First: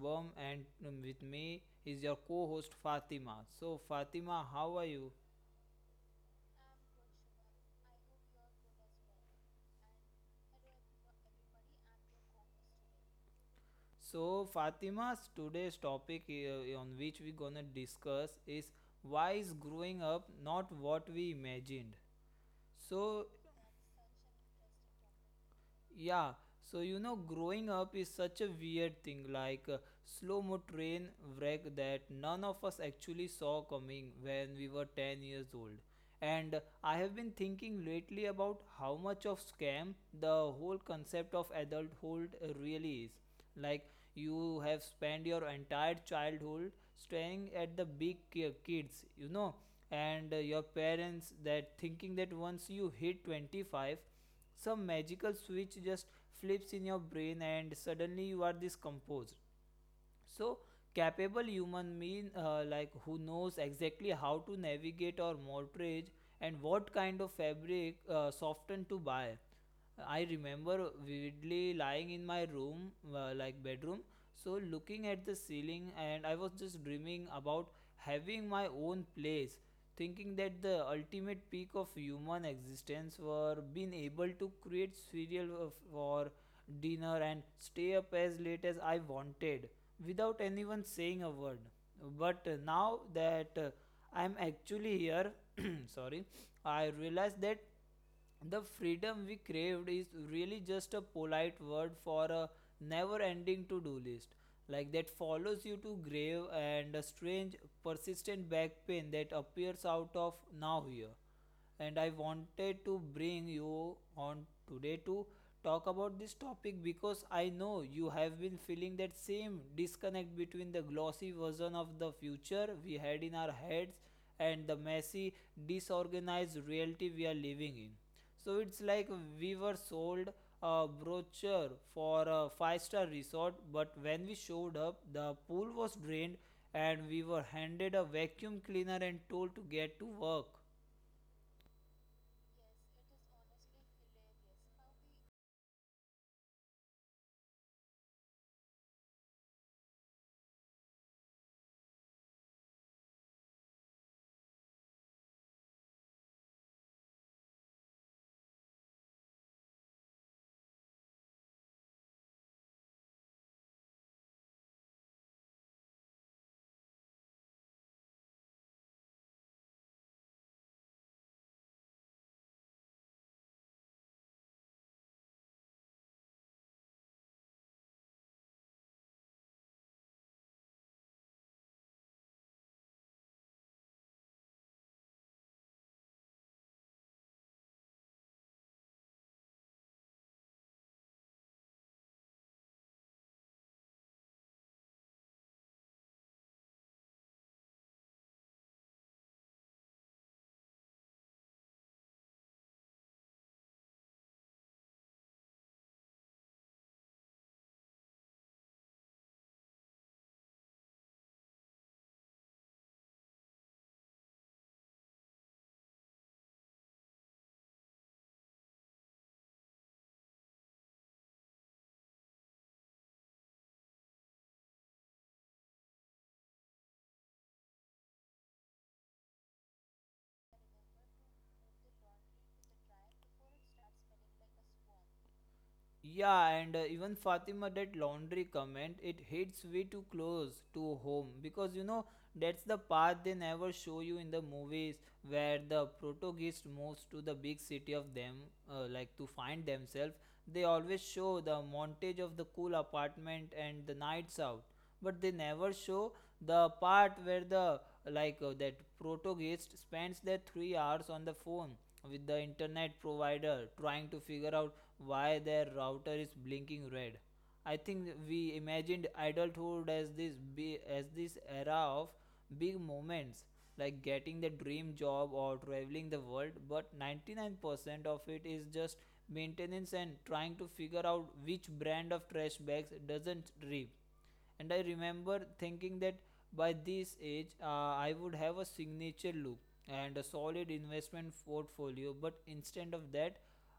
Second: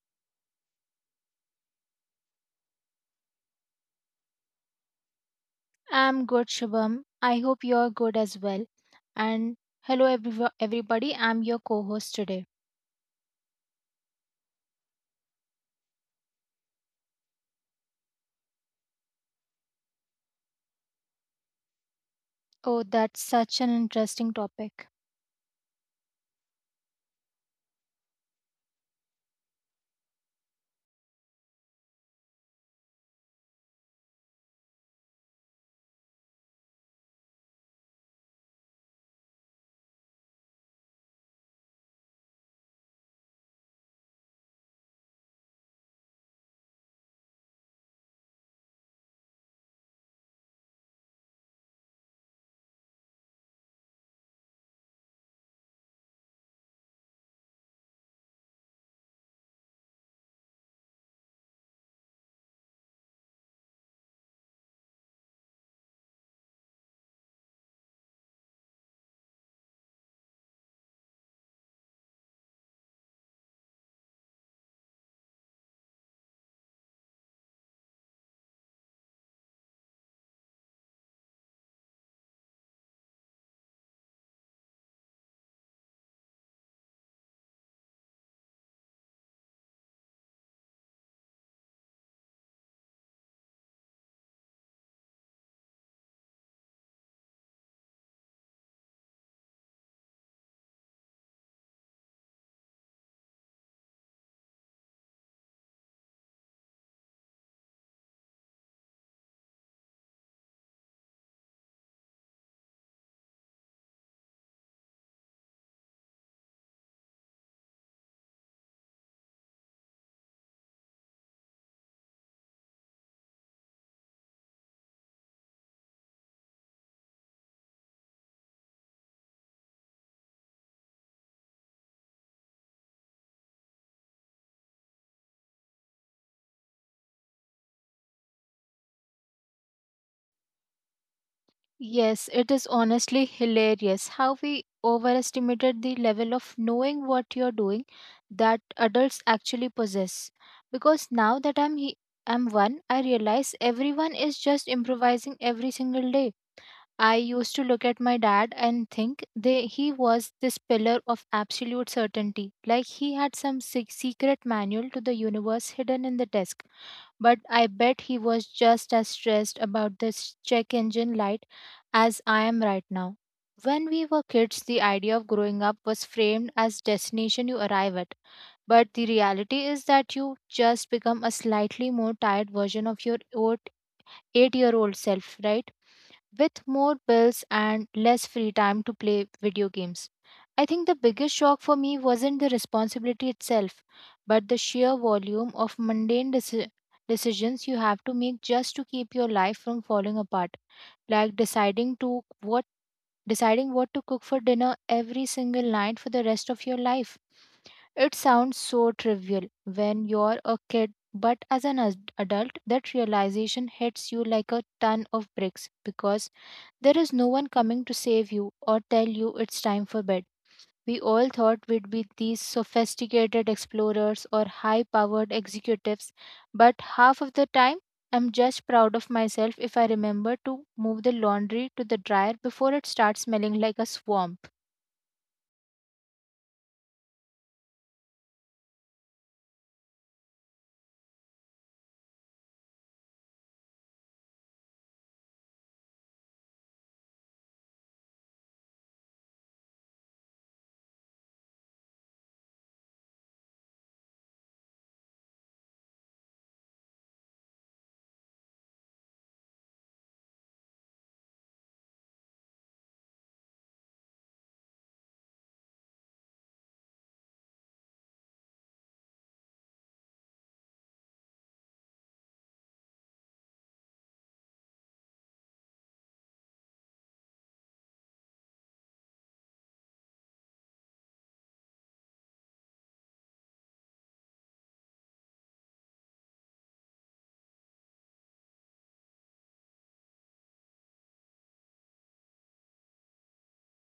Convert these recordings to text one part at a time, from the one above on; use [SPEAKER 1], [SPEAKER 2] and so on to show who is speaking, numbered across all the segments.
[SPEAKER 1] Shubham, and with me is your co host Fatima. So, Fatima, how are you?
[SPEAKER 2] I'm good, Shubham. I hope you're good as well. And hello, everybody. I'm your co host today.
[SPEAKER 1] So, Fatima's today's topic on which we're gonna discuss is, why is growing up not what we imagined?
[SPEAKER 2] Oh, that's
[SPEAKER 1] So,
[SPEAKER 2] such an interesting topic.
[SPEAKER 1] Yeah, Growing up is such a weird thing, like a slow mo train wreck that none of us actually saw coming when we were 10 years old. And I have been thinking lately about how much of scam the whole concept of adulthood really is. Like, you have spent your entire childhood staring at the big kids, you know, and your parents, that thinking that once you hit 25 some magical switch just flips in your brain and suddenly you are this composed, so capable human mean like who knows exactly how to navigate or mortgage and what kind of fabric soften to buy. I remember vividly lying in my room like bedroom, so looking at the ceiling, and I was just dreaming about having my own place, thinking that the ultimate peak of human existence were being able to create cereal for dinner and stay up as late as I wanted without anyone saying a word. But now that I'm actually here, sorry, I realize that the freedom we craved is really just a polite word for a never ending to do list. Like that follows you to grave, and a strange, persistent back pain that appears out of now here. And I wanted to bring you on today to talk about this topic because I know you have been feeling that same disconnect between the glossy version of the future we had in our heads and the messy, disorganized reality we are living in. So it's like we were sold a brochure for a five-star resort, but when we showed up, the pool was drained and we were handed a vacuum cleaner and told to get to work.
[SPEAKER 2] Yes, it is honestly hilarious how we overestimated the level of knowing what you're doing that adults actually possess. Because now that I'm one, I realize everyone is just improvising every single day. I used to look at my dad and think he was this pillar of absolute certainty, like he had some secret manual to the universe hidden in the desk. But I bet he was just as stressed about this check engine light as I am right now. When we were kids, the idea of growing up was framed as destination you arrive at. But the reality is that you just become a slightly more tired version of your old 8-year-old self, right? With more bills and less free time to play video games. I think the biggest shock for me wasn't the responsibility itself, but the sheer volume of mundane decisions you have to make just to keep your life from falling apart, like deciding what to cook for dinner every single night for the rest of your life. It sounds so trivial when you're a kid, but as an adult, that realization hits you like a ton of bricks, because there is no one coming to save you or tell you it's time for bed. We all thought we'd be these sophisticated explorers or high powered executives, but half of the time I'm just proud of myself if I remember to move the laundry to the dryer before it starts smelling like a swarm.
[SPEAKER 1] Yeah, and even Fatima, that laundry comment, it hits way too close to home, because you know that's the path they never show you in the movies, where the protagonist moves to the big city of them, like to find themselves. They always show the montage of the cool apartment and the nights out, but they never show the part where the like that protagonist spends their 3 hours on the phone with the internet provider trying to figure out why their router is blinking red. I think we imagined adulthood as as this era of big moments, like getting the dream job or traveling the world, but 99% of it is just maintenance and trying to figure out which brand of trash bags doesn't rip. And I remember thinking that by this age I would have a signature look and a solid investment portfolio, but instead of that,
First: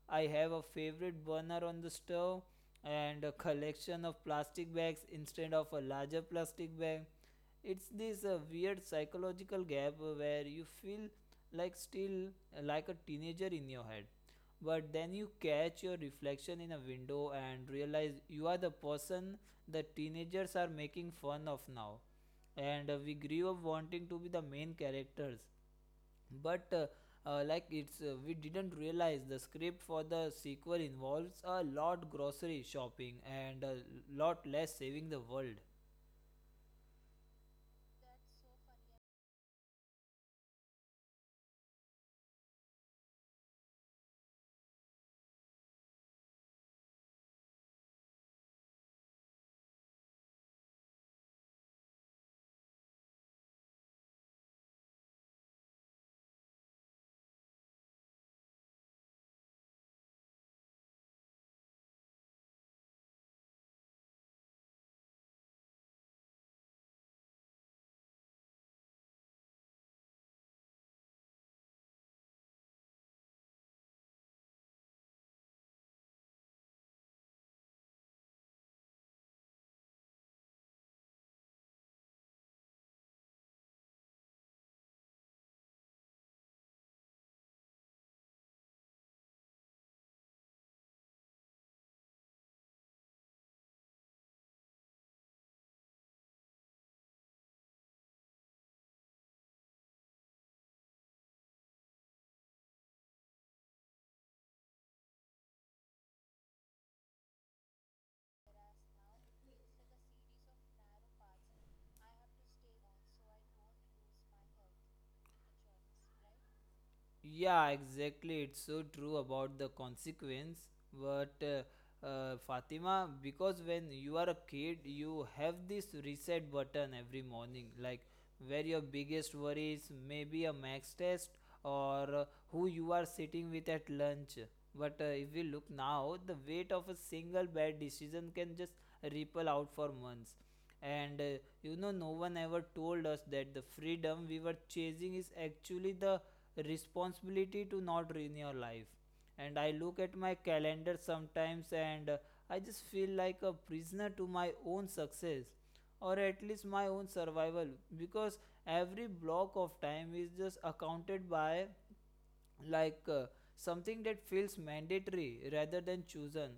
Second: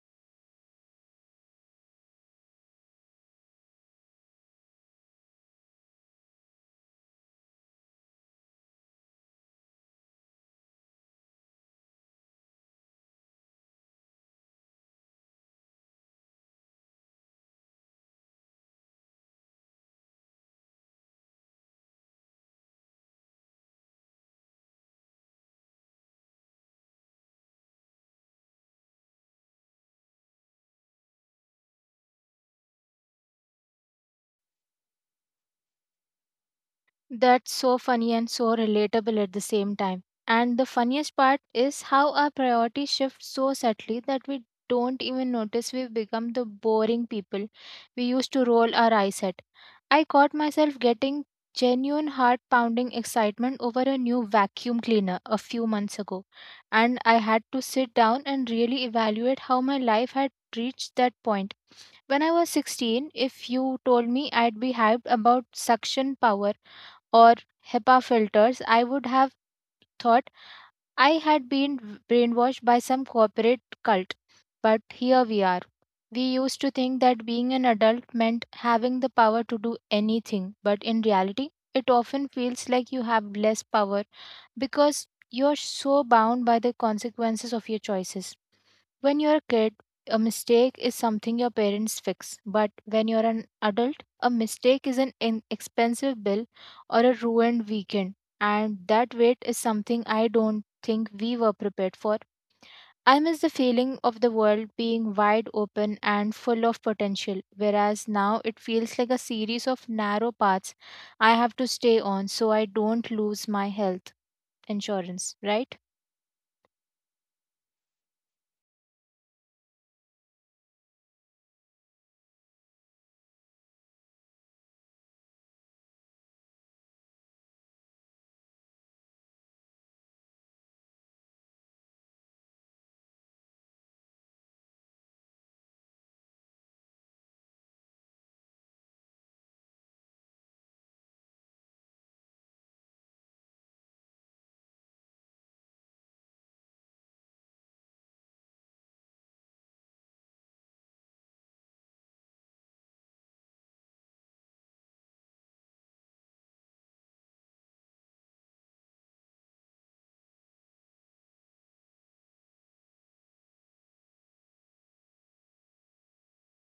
[SPEAKER 1] I have a favorite burner on the stove and a collection of plastic bags instead of a larger plastic bag. It's this weird psychological gap where you feel like still like a teenager in your head, but then you catch your reflection in a window and realize you are the person the teenagers are making fun of now. And we grew up wanting to be the main characters, but like it's we didn't realize the script for the sequel involves a lot grocery shopping and a lot less saving the world.
[SPEAKER 2] That's so funny and so relatable at the same time. And the funniest part is how our priorities shift so subtly that we don't even notice we've become the boring people we used to roll our eyes at. I caught myself getting genuine heart pounding excitement over a new vacuum cleaner a few months ago, and I had to sit down and really evaluate how my life had reached that point. When I was 16, if you told me I'd be hyped about suction power or HEPA filters, I would have thought I had been brainwashed by some corporate cult. But here we are. We used to think that being an adult meant having the power to do anything, but in reality, it often feels like you have less power because you're so bound by the consequences of your choices. When you're a kid, a mistake is something your parents fix. But when you're an adult, a mistake is an inexpensive bill or a ruined weekend. And that weight is something I don't think we were prepared for. I miss the feeling of the world being wide open and full of potential, whereas now it feels like a series of narrow paths I have to stay on so I don't lose my health insurance, right?
[SPEAKER 1] Yeah, exactly. It's so true about the consequence. But Fatima, because when you are a kid, you have this reset button every morning, like where your biggest worry is maybe a max test or who you are sitting with at lunch. But if we look now, the weight of a single bad decision can just ripple out for months. And you know no one ever told us that the freedom we were chasing is actually the responsibility to not ruin your life. And I look at my calendar sometimes, and I just feel like a prisoner to my own success, or at least my own survival, because every block of time is just accounted by like uh, something that feels mandatory rather than chosen.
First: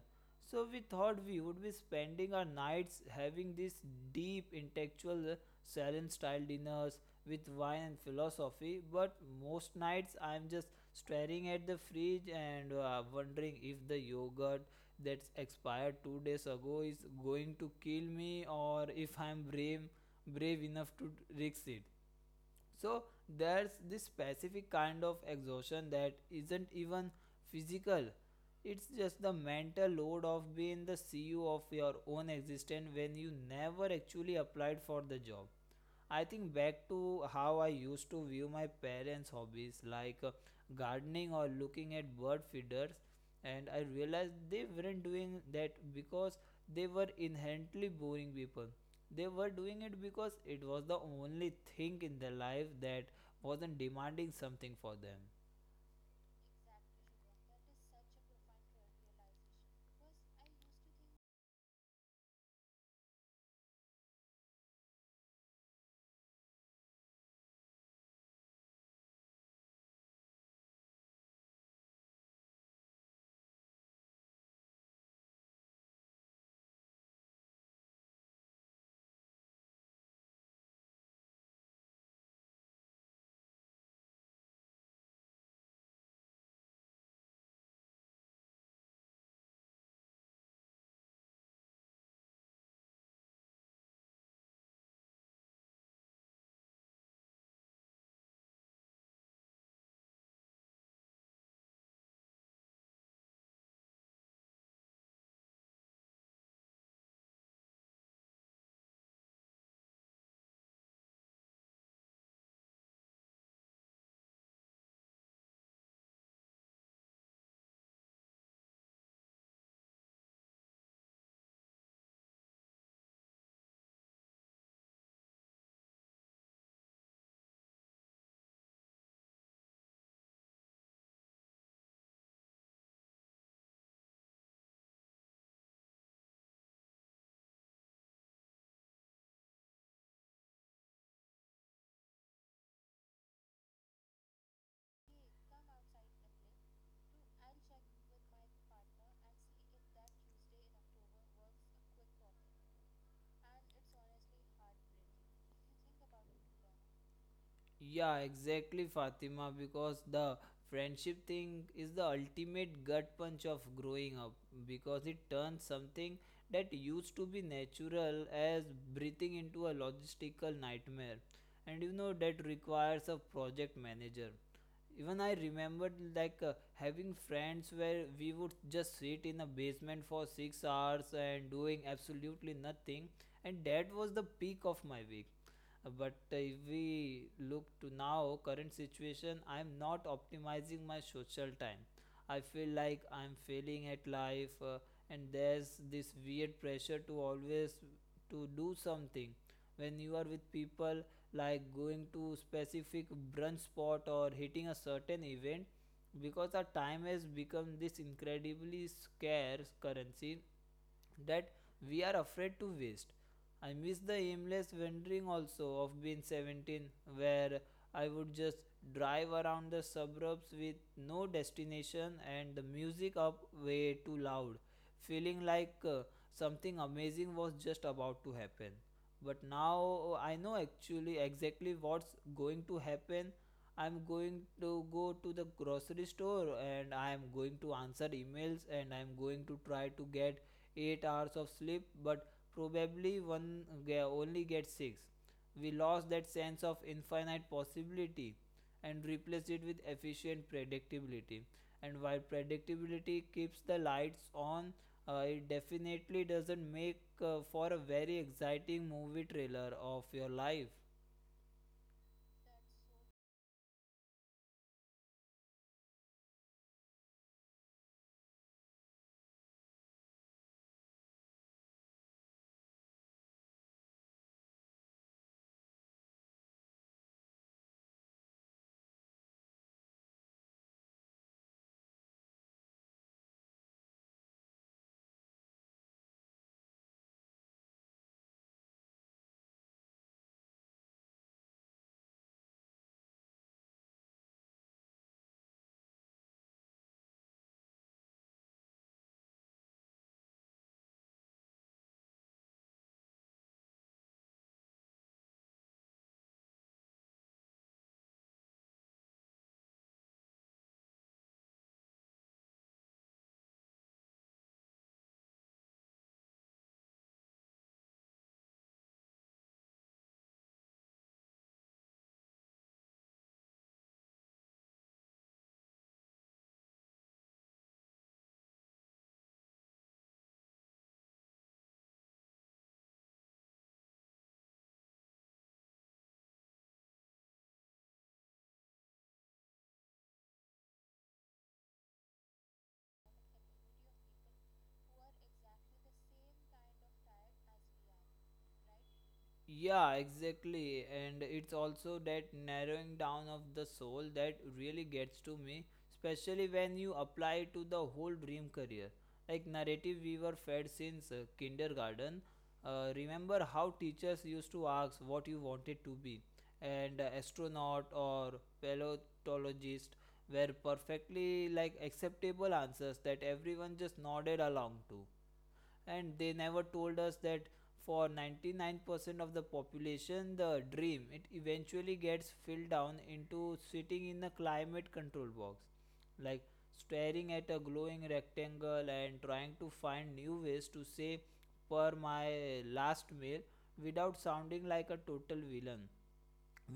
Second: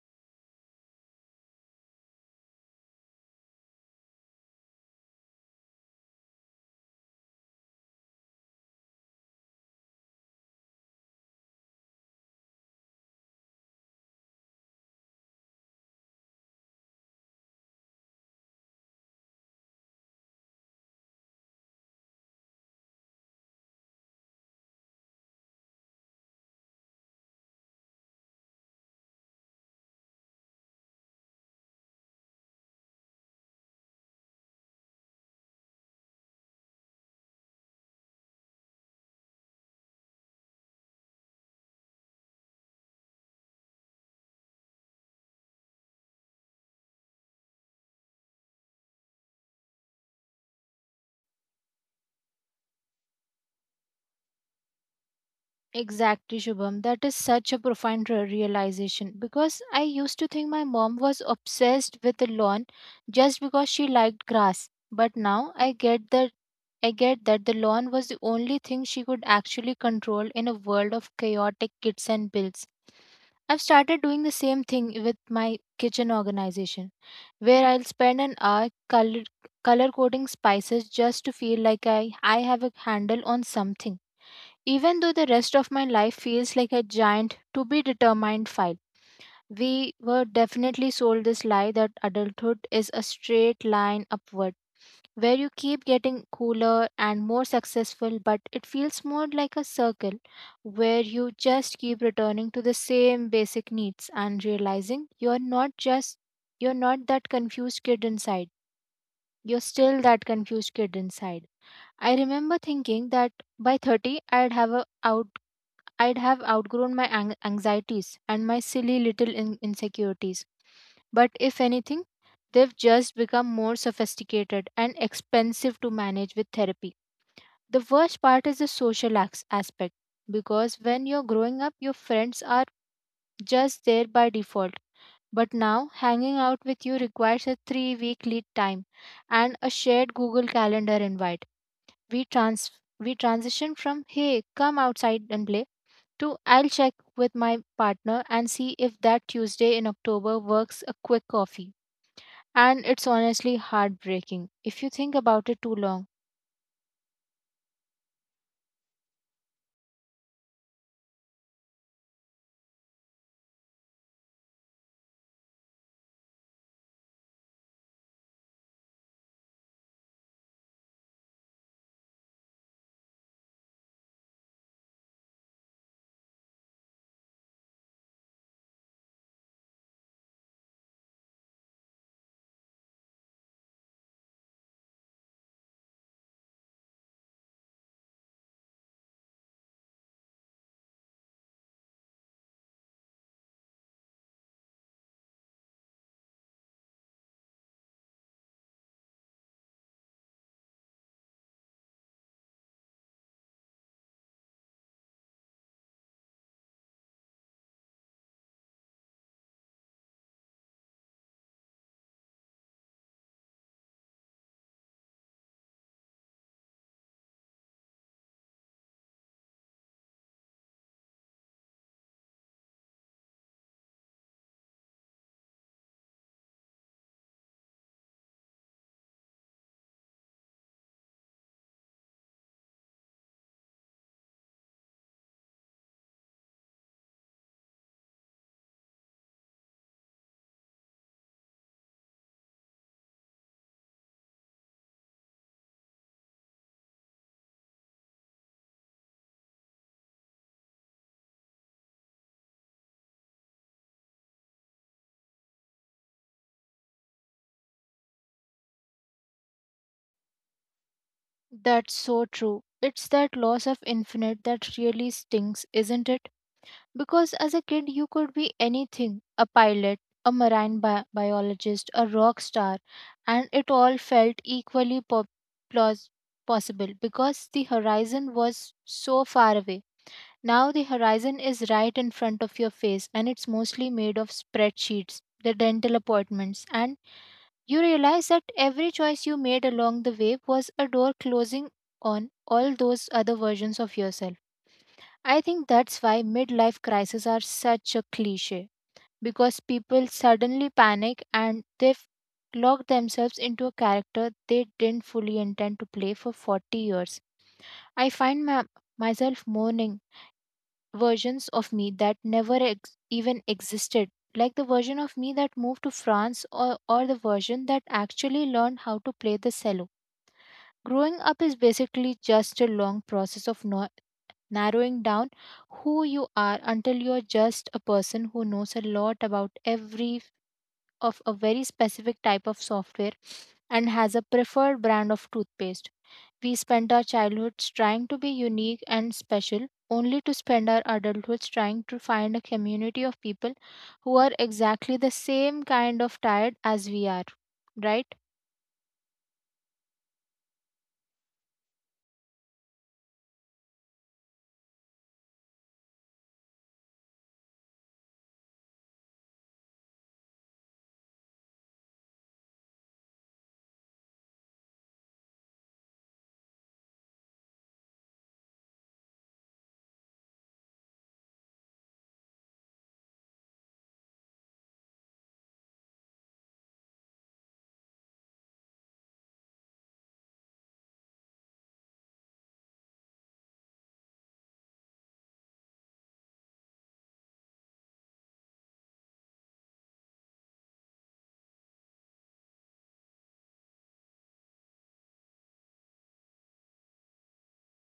[SPEAKER 1] So we thought we would be spending our nights having these deep intellectual salon style dinners with wine and philosophy, but most nights I'm just staring at the fridge and wondering if the yogurt that's expired 2 days ago is going to kill me, or if I'm brave enough to risk it. So there's this specific kind of exhaustion that isn't even physical. It's just the mental load of being the CEO of your own existence when you never actually applied for the job. I think back to how I used to view my parents' hobbies, like gardening or looking at bird feeders, and I realized they weren't doing that because they were inherently boring people. They were doing it because it was the only thing in their life that wasn't demanding something for them.
[SPEAKER 2] Exactly, Shubham. That is such a profound realization, because I used to think my mom was obsessed with the lawn just because she liked grass. But now I get that the lawn was the only thing she could actually control in a world of chaotic kits and bills. I've started doing the same thing with my kitchen organization, where I'll spend an hour color coding spices just to feel like I have a handle on something, even though the rest of my life feels like a giant to be determined file. We were definitely sold this lie that adulthood is a straight line upward, where you keep getting cooler and more successful, but it feels more like a circle where you just keep returning to the same basic needs and realizing you're not that confused kid inside. You're still that confused kid inside. I remember thinking that by 30 I'd have outgrown my anxieties and my silly little insecurities. But if anything, they've just become more sophisticated and expensive to manage with therapy. The worst part is the social aspect, because when you're growing up, your friends are just there by default. But now, hanging out with you requires a 3 week lead time and a shared Google Calendar invite. We, trans- we transition from, "Hey, come outside and play," Two, "I'll check with my partner and see if that Tuesday in October works, a quick coffee." And it's honestly heartbreaking if you think about it too long.
[SPEAKER 1] Yeah, exactly, Fatima, because the friendship thing is the ultimate gut punch of growing up, because it turns something that used to be natural as breathing into a logistical nightmare. And you know, that requires a project manager. Even I remembered having friends where we would just sit in a basement for 6 hours and doing absolutely nothing, and that was the peak of my week. But if we look to now current situation, I'm not optimizing my social time. I feel like I'm failing at life, and there's this weird pressure to always to do something. When you are with people, like going to specific brunch spot or hitting a certain event, because our time has become this incredibly scarce currency that we are afraid to waste. I miss the aimless wandering also of being 17, where I would just drive around the suburbs with no destination and the music up way too loud, feeling like something amazing was just about to happen. But now oh, I know actually exactly what's going to happen. I'm going to go to the grocery store, and I'm going to answer emails, and I'm going to try to get 8 hours of sleep, but probably one only gets 6. We lost that sense of infinite possibility and replaced it with efficient predictability. And while predictability keeps the lights on, it definitely doesn't make for a very exciting movie trailer of your life.
[SPEAKER 2] That's so true. It's that loss of infinite that really stings, isn't it? Because as a kid, you could be anything, a pilot, a marine biologist, a rock star, and it all felt equally plaus- possible because the horizon was so far away. Now the horizon is right in front of your face and it's mostly made of spreadsheets, the dental appointments, and you realize that every choice you made along the way was a door closing on all those other versions of yourself. I think that's why midlife crises are such a cliche, because people suddenly panic and they've locked themselves into a character they didn't fully intend to play for 40 years. I find myself mourning versions of me that never even existed, like the version of me that moved to France, or the version that actually learned how to play the cello. Growing up is basically just a long process of narrowing down who you are until you're just a person who knows a lot about every of a very specific type of software and has a preferred brand of toothpaste. We spent our childhoods trying to be unique and special, only to spend our adulthoods trying to find a community of people who are exactly the same kind of tired as we are. Right?
[SPEAKER 1] Yeah, exactly. And it's also that narrowing down of the soul that really gets to me, especially when you apply to the whole dream career. Like narrative we were fed since kindergarten. Remember how teachers used to ask what you wanted to be, and astronaut or paleontologist were perfectly like acceptable answers that everyone just nodded along to. And they never told us that for 99% of the population the dream it eventually gets filled down into sitting in a climate control box, like staring at a glowing rectangle and trying to find new ways to say, per my last mail, without sounding like a total villain.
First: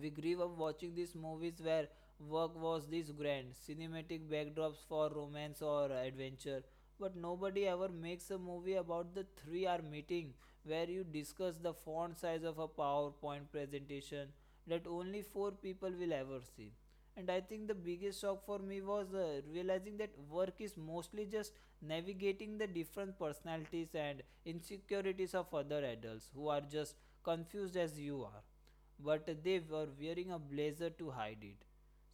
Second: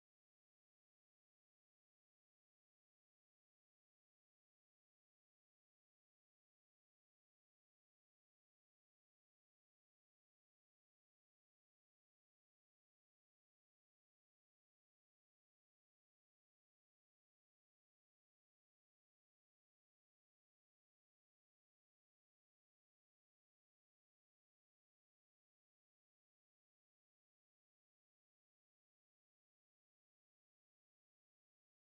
[SPEAKER 1] We grew up watching these movies where work was these grand, cinematic backdrops for romance or adventure. But nobody ever makes a movie about the 3 hour meeting where you discuss the font size of a PowerPoint presentation that only 4 people will ever see. And I think the biggest shock for me was realizing that work is mostly just navigating the different personalities and insecurities of other adults who are just confused as you are, but they were wearing a blazer to hide it.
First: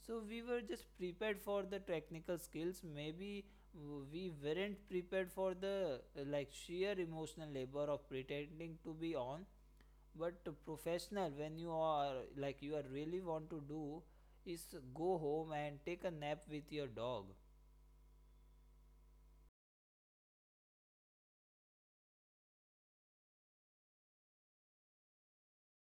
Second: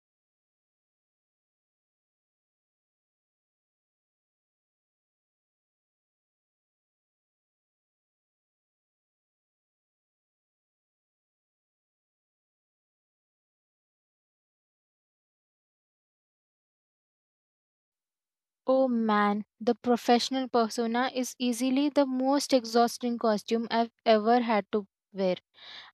[SPEAKER 1] So we were just prepared for the technical skills. Maybe we weren't prepared for the sheer emotional labor of pretending to be on. But professional, when you are like you are really want to do, is go home and take a nap with your dog.
[SPEAKER 2] Oh man, the professional persona is easily the most exhausting costume I've ever had to wear.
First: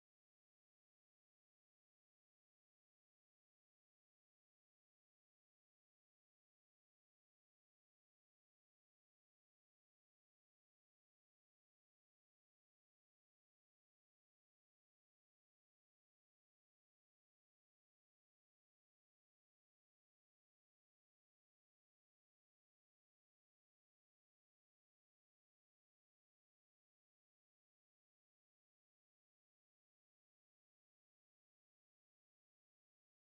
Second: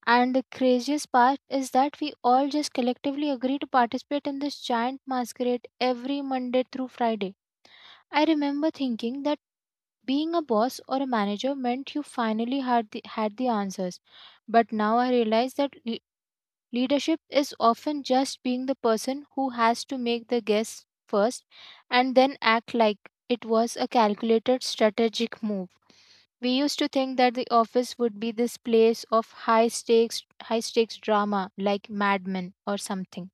[SPEAKER 2] And the craziest part is that we all just collectively agree to participate in this giant masquerade every Monday through Friday. I remember thinking that being a boss or a manager meant you finally had the answers. But now I realize that leadership is often just being the person who has to make the guess first and then act like it was a calculated strategic move. We used to think that the office would be this place of high stakes drama like Mad Men or something.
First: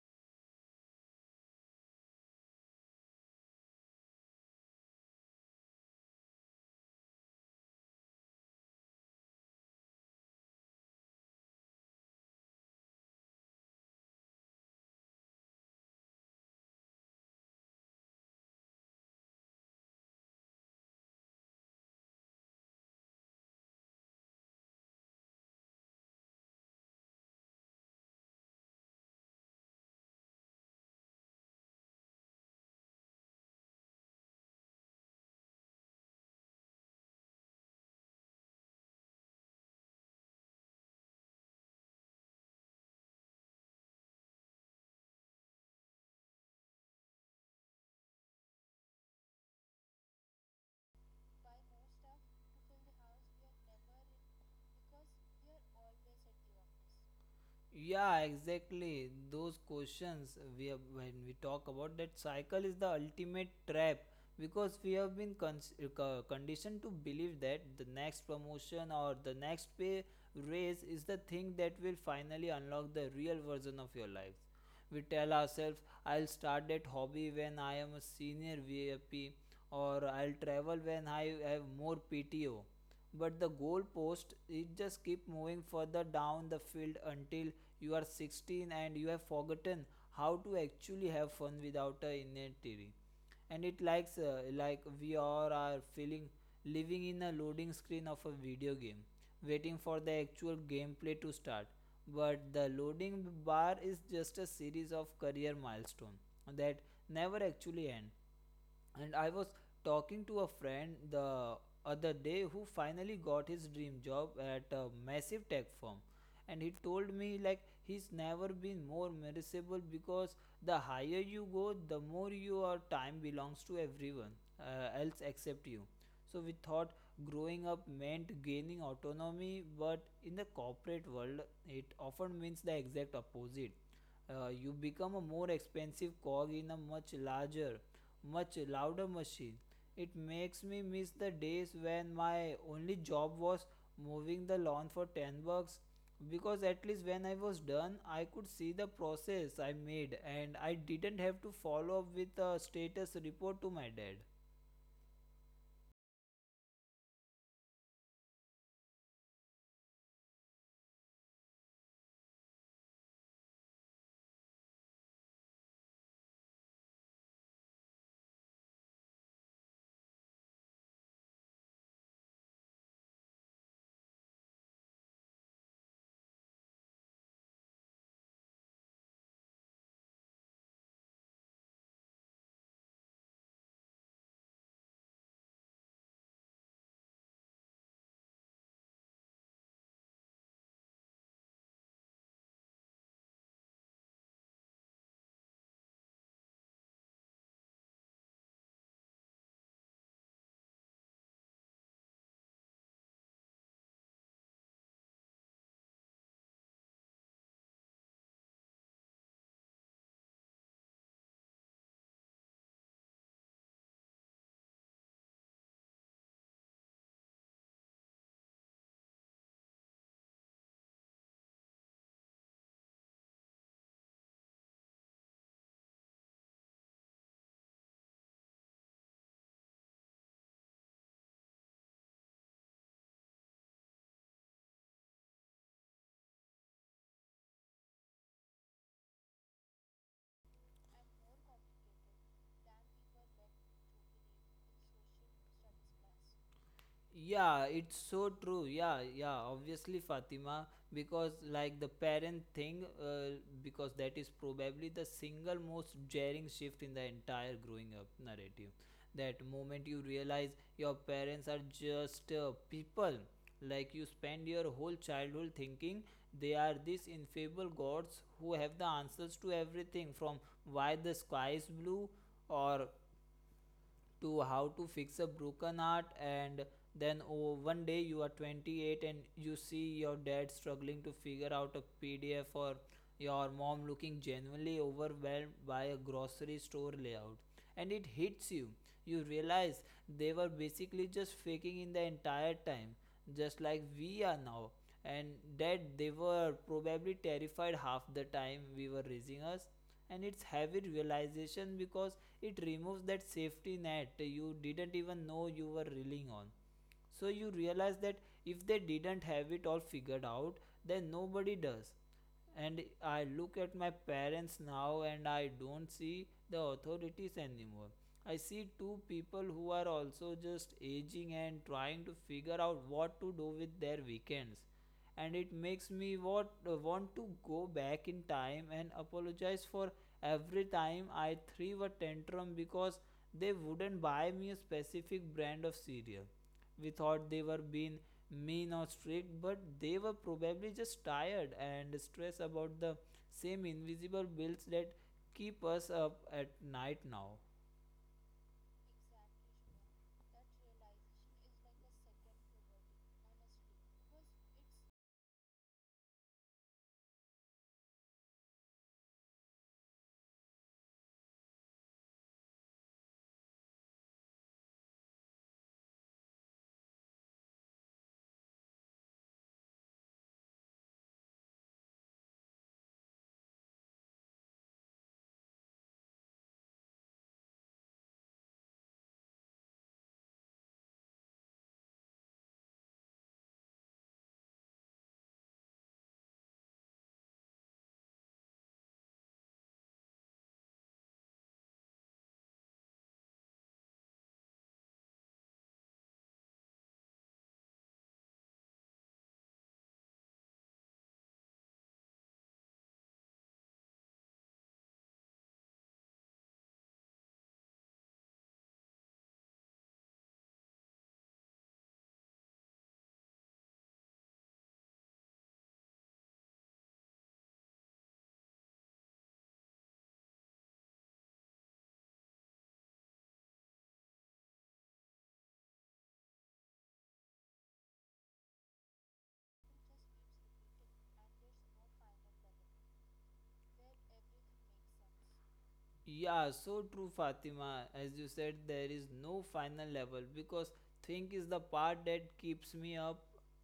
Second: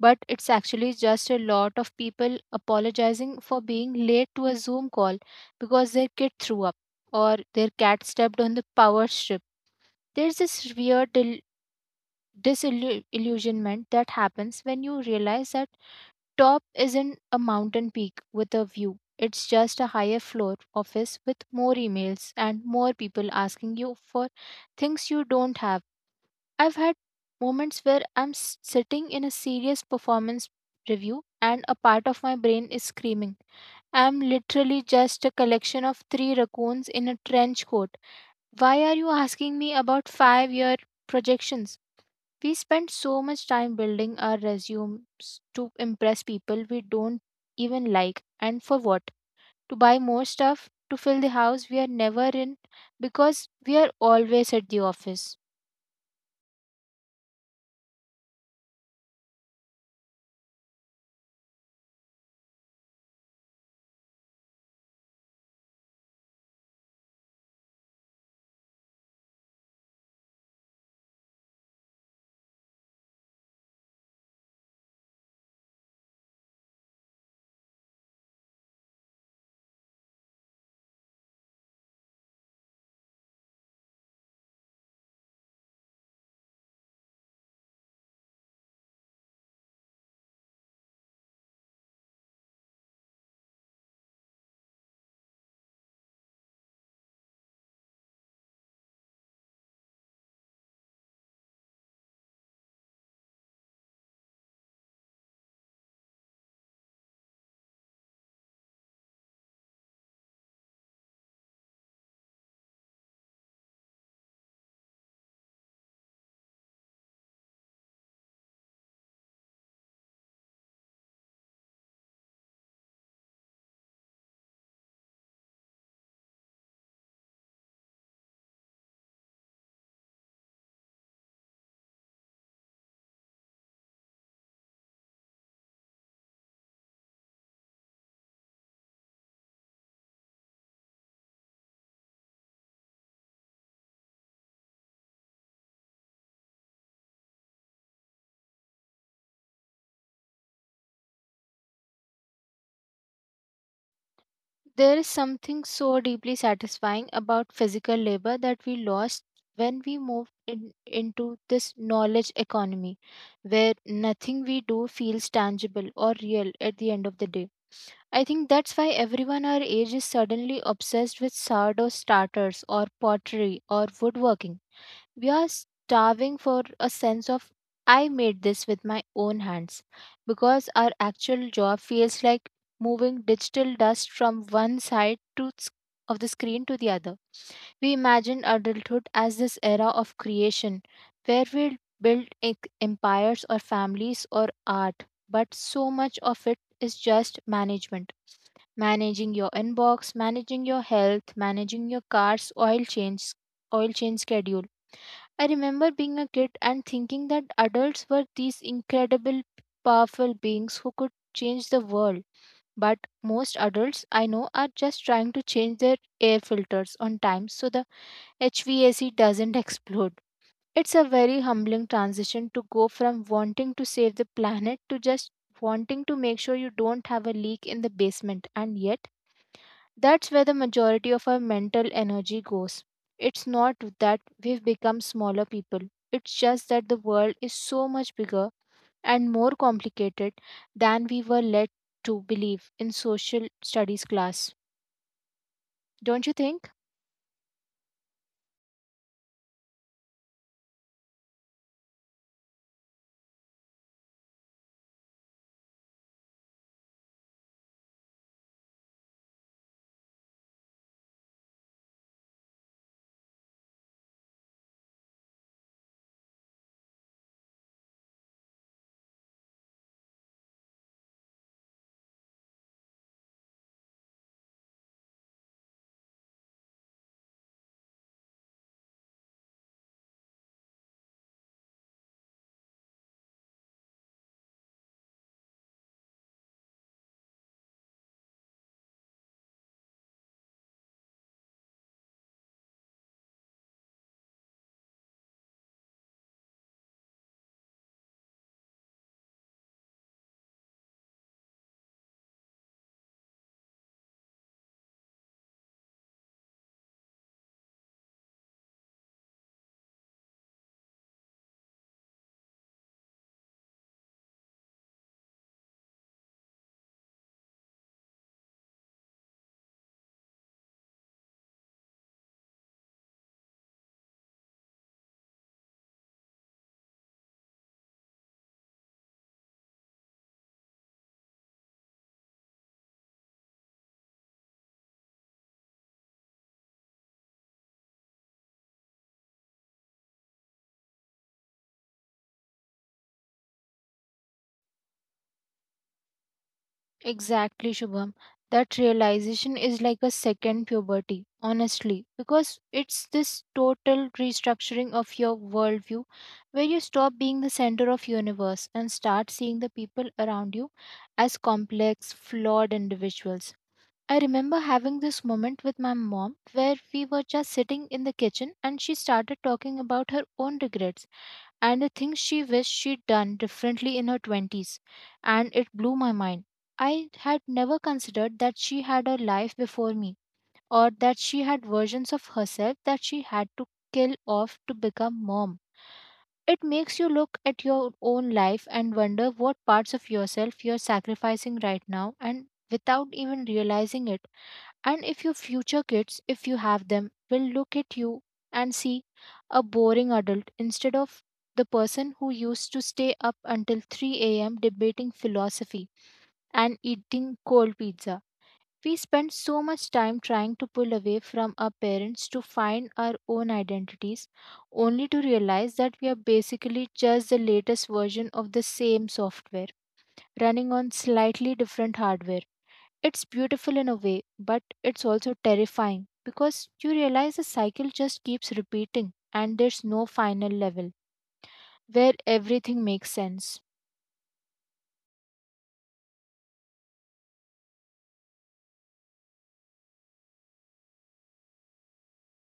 [SPEAKER 2] But it's actually just a lot of people apologizing for being late to a Zoom call because their kid threw up or their cat stepped on the power strip. There's this weird disillusionment that happens when you realize that top isn't a mountain peak with a view. It's just a higher floor office with more emails and more people asking you for things you don't have. I've had moments where sitting in a serious performance review and a part of my brain is screaming, "I'm literally just a collection of three raccoons in a trench coat. Why are you asking me about 5 year projections?" We spend so much time building our resumes to impress people we don't even like. And for what? To buy more stuff, to fill the house we are never in, because we are always at the office.
[SPEAKER 1] Yeah, exactly. Those questions we have, when we talk about that cycle is the ultimate trap, because we have been co- conditioned to believe that the next promotion or the next pay raise is the thing that will finally unlock the real version of your life. We tell ourselves, I'll start that hobby when I am a senior VIP, or I'll travel when I have more PTO, but the goalpost it just keep moving further down the field until you are 16 and you have forgotten how to actually have fun without a inventory. And it likes like we all are feeling living in a loading screen of a video game, waiting for the actual gameplay to start, but the loading bar is just a series of career milestones that never actually end. And I was talking to a friend the other day who finally got his dream job at a massive tech firm, and he told me like he's never been more miserable because the higher you go, the more your time belongs to everyone else except you. So we thought growing up meant gaining autonomy, but in the corporate world, it often means the exact opposite. You become a more expensive cog in a much larger, much louder machine. It makes me miss the days when my only job was mowing the lawn for 10 bucks, because at least when I was done, I could see the process I made and I didn't have to follow up with a status report to my dad.
[SPEAKER 2] There is something so deeply satisfying about physical labor that we lost when we into this knowledge economy, where nothing we do feels tangible or real at the end of the day. I think that's why everyone our age is suddenly obsessed with sourdough starters or pottery or woodworking. We are starving for a sense of, "I made this with my own hands," because our actual job feels like moving digital dust from one side of the screen to the other. We imagine adulthood as this era of creation where we'll build empires or families or art, but so much of it is just management, managing your inbox, managing your health, managing your car's oil change schedule. I remember being a kid and thinking that adults were these incredible powerful beings who could change the world. But most adults I know are just trying to change their air filters on time so the HVAC doesn't explode. It's a very humbling transition to go from wanting to save the planet to just wanting to make sure you don't have a leak in the basement, and yet that's where the majority of our mental energy goes. It's not that we've become smaller people, it's just that the world is so much bigger and more complicated than we were led to believe in social studies class. Don't you
[SPEAKER 1] Yeah,
[SPEAKER 2] think?
[SPEAKER 1] it's so true. Yeah, yeah, obviously, Fatima, because like the parent thing, because that is probably the single most jarring shift in the entire growing up narrative. That moment you realize your parents are just people. Like you spend your whole childhood thinking they are these infallible gods who have the answers to everything, from why the sky is blue or to how to fix a broken heart. And then oh, one day you are 28 and you see your dad struggling to figure out a pdf, or your mom looking genuinely overwhelmed by a grocery store layout, and it hits you. You realize they were basically just faking in the entire time, just like we are now, and that they were probably terrified half the time we were raising us. And it's heavy realization because it removes that safety net you didn't even know you were reeling on. So you realize that if they didn't have it all figured out, then nobody does. And I look at my parents now and I don't see the authorities anymore. I see two people who are also just aging and trying to figure out what to do with their weekends. And it makes me what, want to go back in time and apologize for every time I threw a tantrum because they wouldn't buy me a specific brand of cereal. We thought they were being mean or strict, but they were probably just tired and stressed about the same invisible bills that keep us up at night now.
[SPEAKER 2] Exactly, Shubham. That realization is like a second puberty, honestly, because it's this total restructuring of your worldview where you stop being the center of universe and start seeing the people around you as complex, flawed individuals. I remember having this moment with my mom where we were just sitting in the kitchen and she started talking about her own regrets and the things she wished she'd done differently in her 20s, and it blew my mind. I had never considered that she had a life before me, or that she had versions of herself that she had to kill off to become mom. It makes you look at your own life and wonder what parts of yourself you're sacrificing right now and without even realizing it. And if your future kids, if you have them, will look at you and see a boring adult instead of the person who used to stay up until 3 a.m. debating philosophy and eating cold pizza. We spend so much time trying to pull away from our parents to find our own identities, only to realize that we are basically just the latest version of the same software, running on slightly different hardware. It's beautiful in a way, but it's also terrifying because you realize the cycle just keeps repeating and there's no final level where everything makes sense.
[SPEAKER 1] Yeah, so true, Fatima. As you said, there is no final level because think is the part that keeps me up.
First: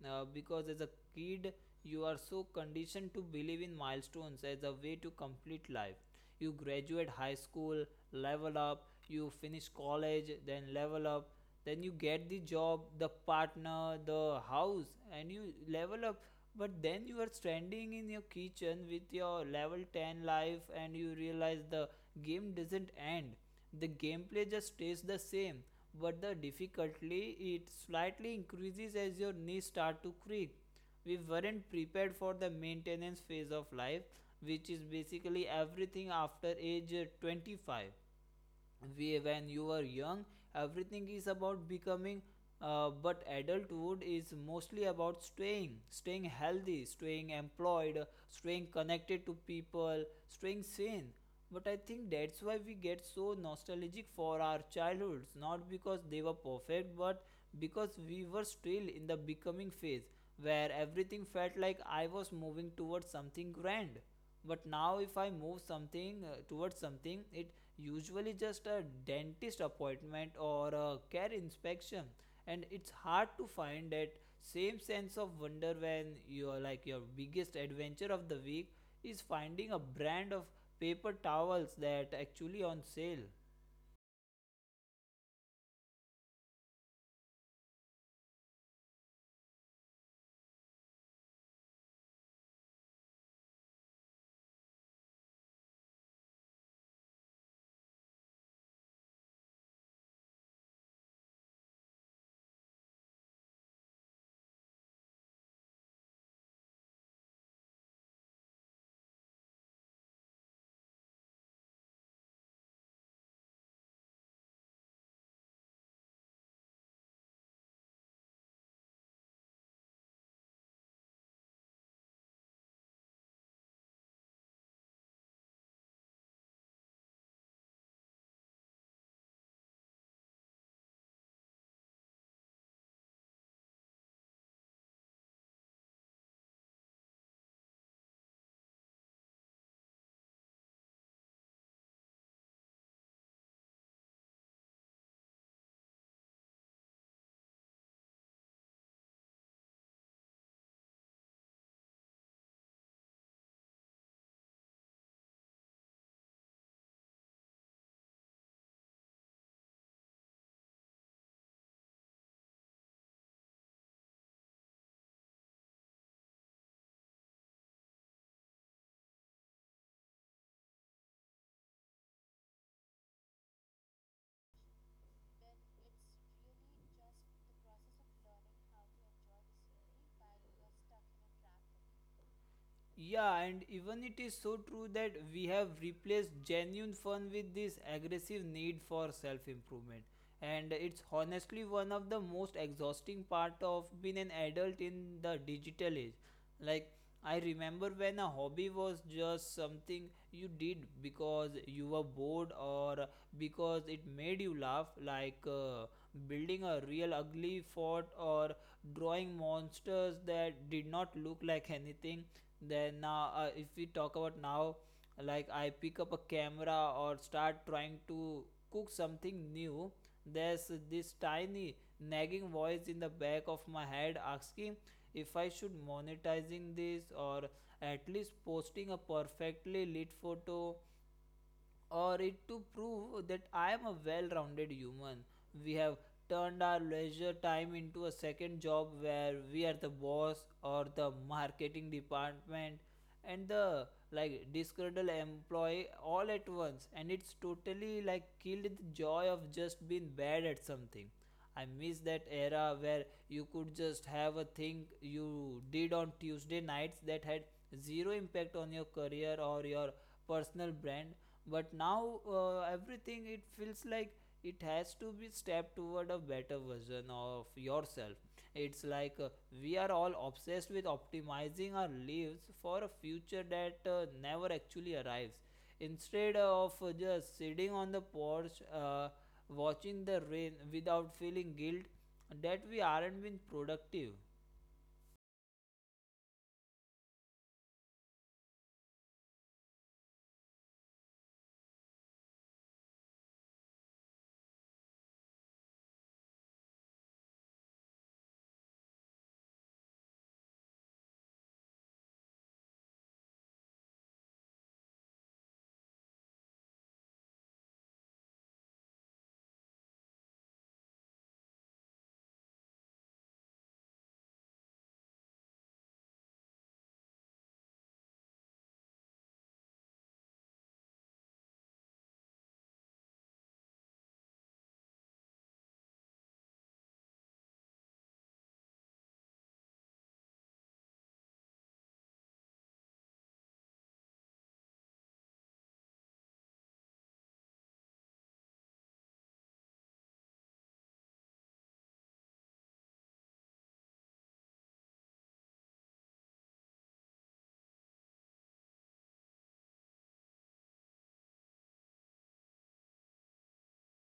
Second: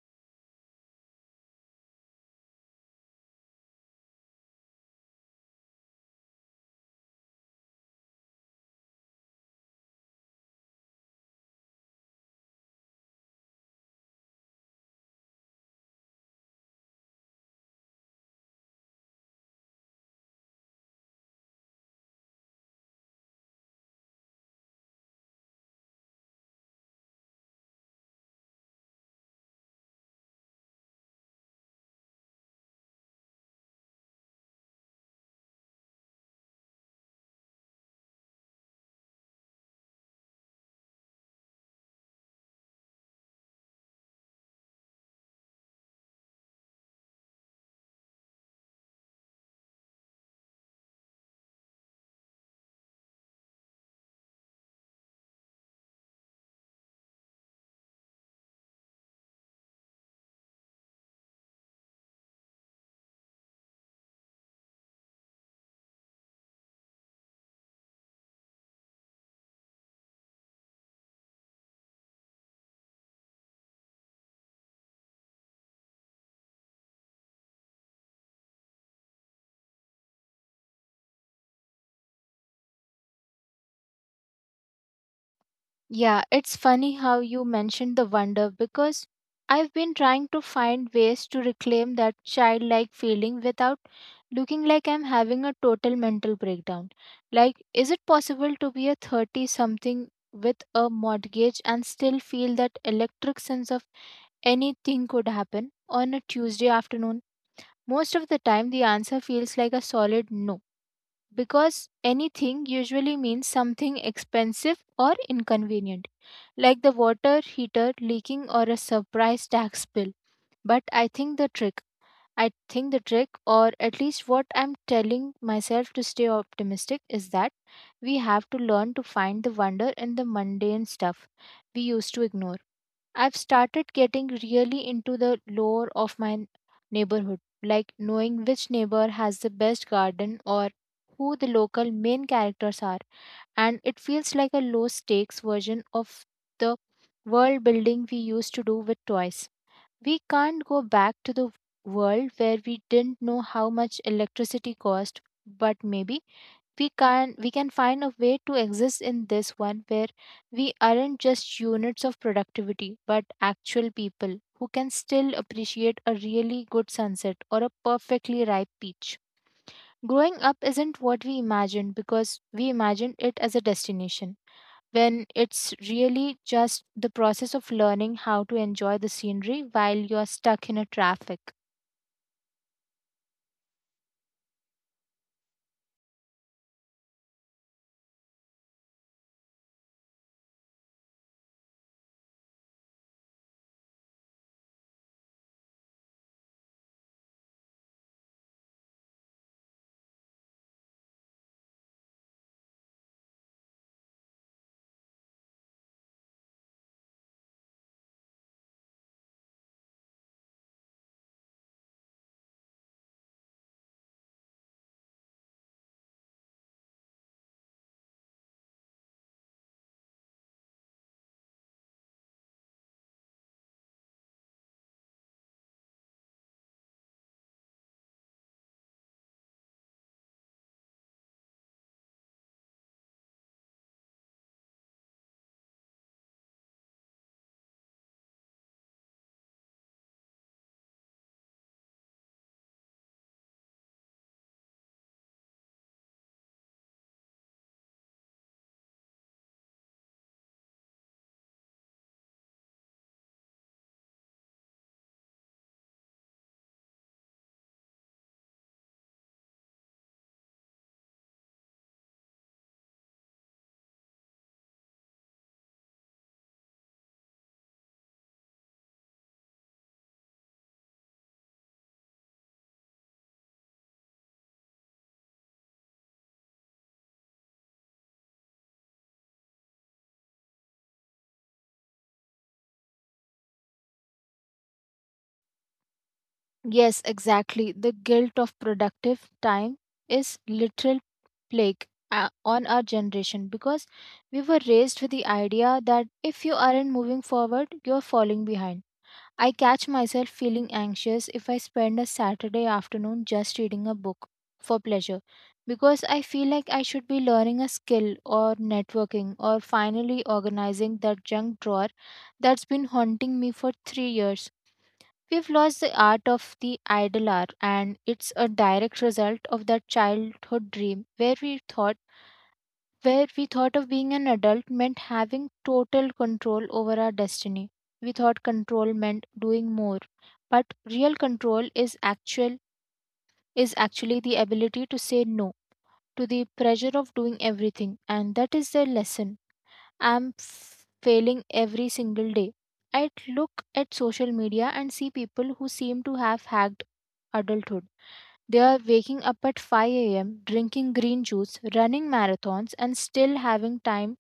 [SPEAKER 1] Because as a kid, you are so conditioned to believe in milestones as a way to complete life. You graduate high school, level up, you finish college, then level up, then you get the job, the partner, the house, and you level up. But then you are standing in your kitchen with your level 10 life and you realize the game doesn't end. The gameplay just stays the same, but the difficulty it slightly increases as your knees start to creak. We weren't prepared for the maintenance phase of life, which is basically everything after age 25. We when you are young, everything is about becoming, but adulthood is mostly about staying, staying healthy, staying employed, staying connected to people, staying sane. But I think that's why we get so nostalgic for our childhoods, not because they were perfect, but because we were still in the becoming phase, where everything felt like I was moving towards something grand. But now if I move something towards something, it usually just a dentist appointment or a care inspection. And it's hard to find that same sense of wonder when you're like your biggest adventure of the week is finding a brand of paper towels that actually on sale.
[SPEAKER 2] Yeah, it's funny how you mentioned the wonder because I've been trying to find ways to reclaim that childlike feeling without looking like I'm having a total mental breakdown. Like, is it possible to be a 30 something with a mortgage and still feel that electric sense of anything could happen on a Tuesday afternoon? Most of the time, the answer feels like a solid no because anything usually means something expensive or inconvenient, like the water heater leaking or a surprise tax bill. But I think the trick, or at least what I'm telling myself to stay optimistic, is that we have to learn to find the wonder in the mundane stuff we used to ignore. I've started getting really into the lore of my neighborhood, like knowing which neighbor has the best garden or who the local main characters are. And it feels like a low stakes version of the world building we used to do with toys. We can't go back to the world where we didn't know how much electricity cost, but maybe we can find a way to exist in this one where we aren't just units of productivity but actual people who can still appreciate a really good sunset or a perfectly ripe peach. Growing up isn't what we imagine because we imagine it as a destination when it's really just the process of learning how to enjoy the scenery while you're stuck in a traffic.
[SPEAKER 1] Yeah, and even it is so true that we have replaced genuine fun with this aggressive need for self improvement. And it's honestly one of the most exhausting part of being an adult in the digital age. Like, I remember when a hobby was just something you did because you were bored or because it made you laugh, like building a real ugly fort or drawing monsters that did not look like anything. Then now if we talk about now, like I pick up a camera or start trying to cook something new, there's this tiny nagging voice in the back of my head asking if I should monetizing this, or at least posting a perfectly lit photo or it to prove that I am a well rounded human. We have turned our leisure time into a second job where we are the boss or the marketing department and the like disgruntled employee all at once, and it's totally like killed the joy of just being bad at something. I miss that era where you could just have a thing you did on tuesday nights that had zero impact on your career or your personal brand. But now everything it feels like it has to be step toward a better version of yourself. It's like we are all obsessed with optimizing our lives for a future that never actually arrives, instead of just sitting on the porch watching the rain without feeling guilt that we aren't being productive.
[SPEAKER 2] Yes, exactly, the guilt of productive time is literal plague on our generation because we were raised with the idea that if you aren't moving forward, you're falling behind. I catch myself feeling anxious if I spend a Saturday afternoon just reading a book for pleasure because I feel like I should be learning a skill or networking or finally organizing that junk drawer that's been haunting me for 3 years. We've lost the art of the idle hour, and it's a direct result of that childhood dream where we thought of being an adult meant having total control over our destiny. We thought control meant doing more, but real control is actually the ability to say no to the pressure of doing everything, and that is the lesson failing every single day. I look at social media and see people who seem to have hacked adulthood. They are waking up at 5 a.m., drinking green juice, running marathons, and still having time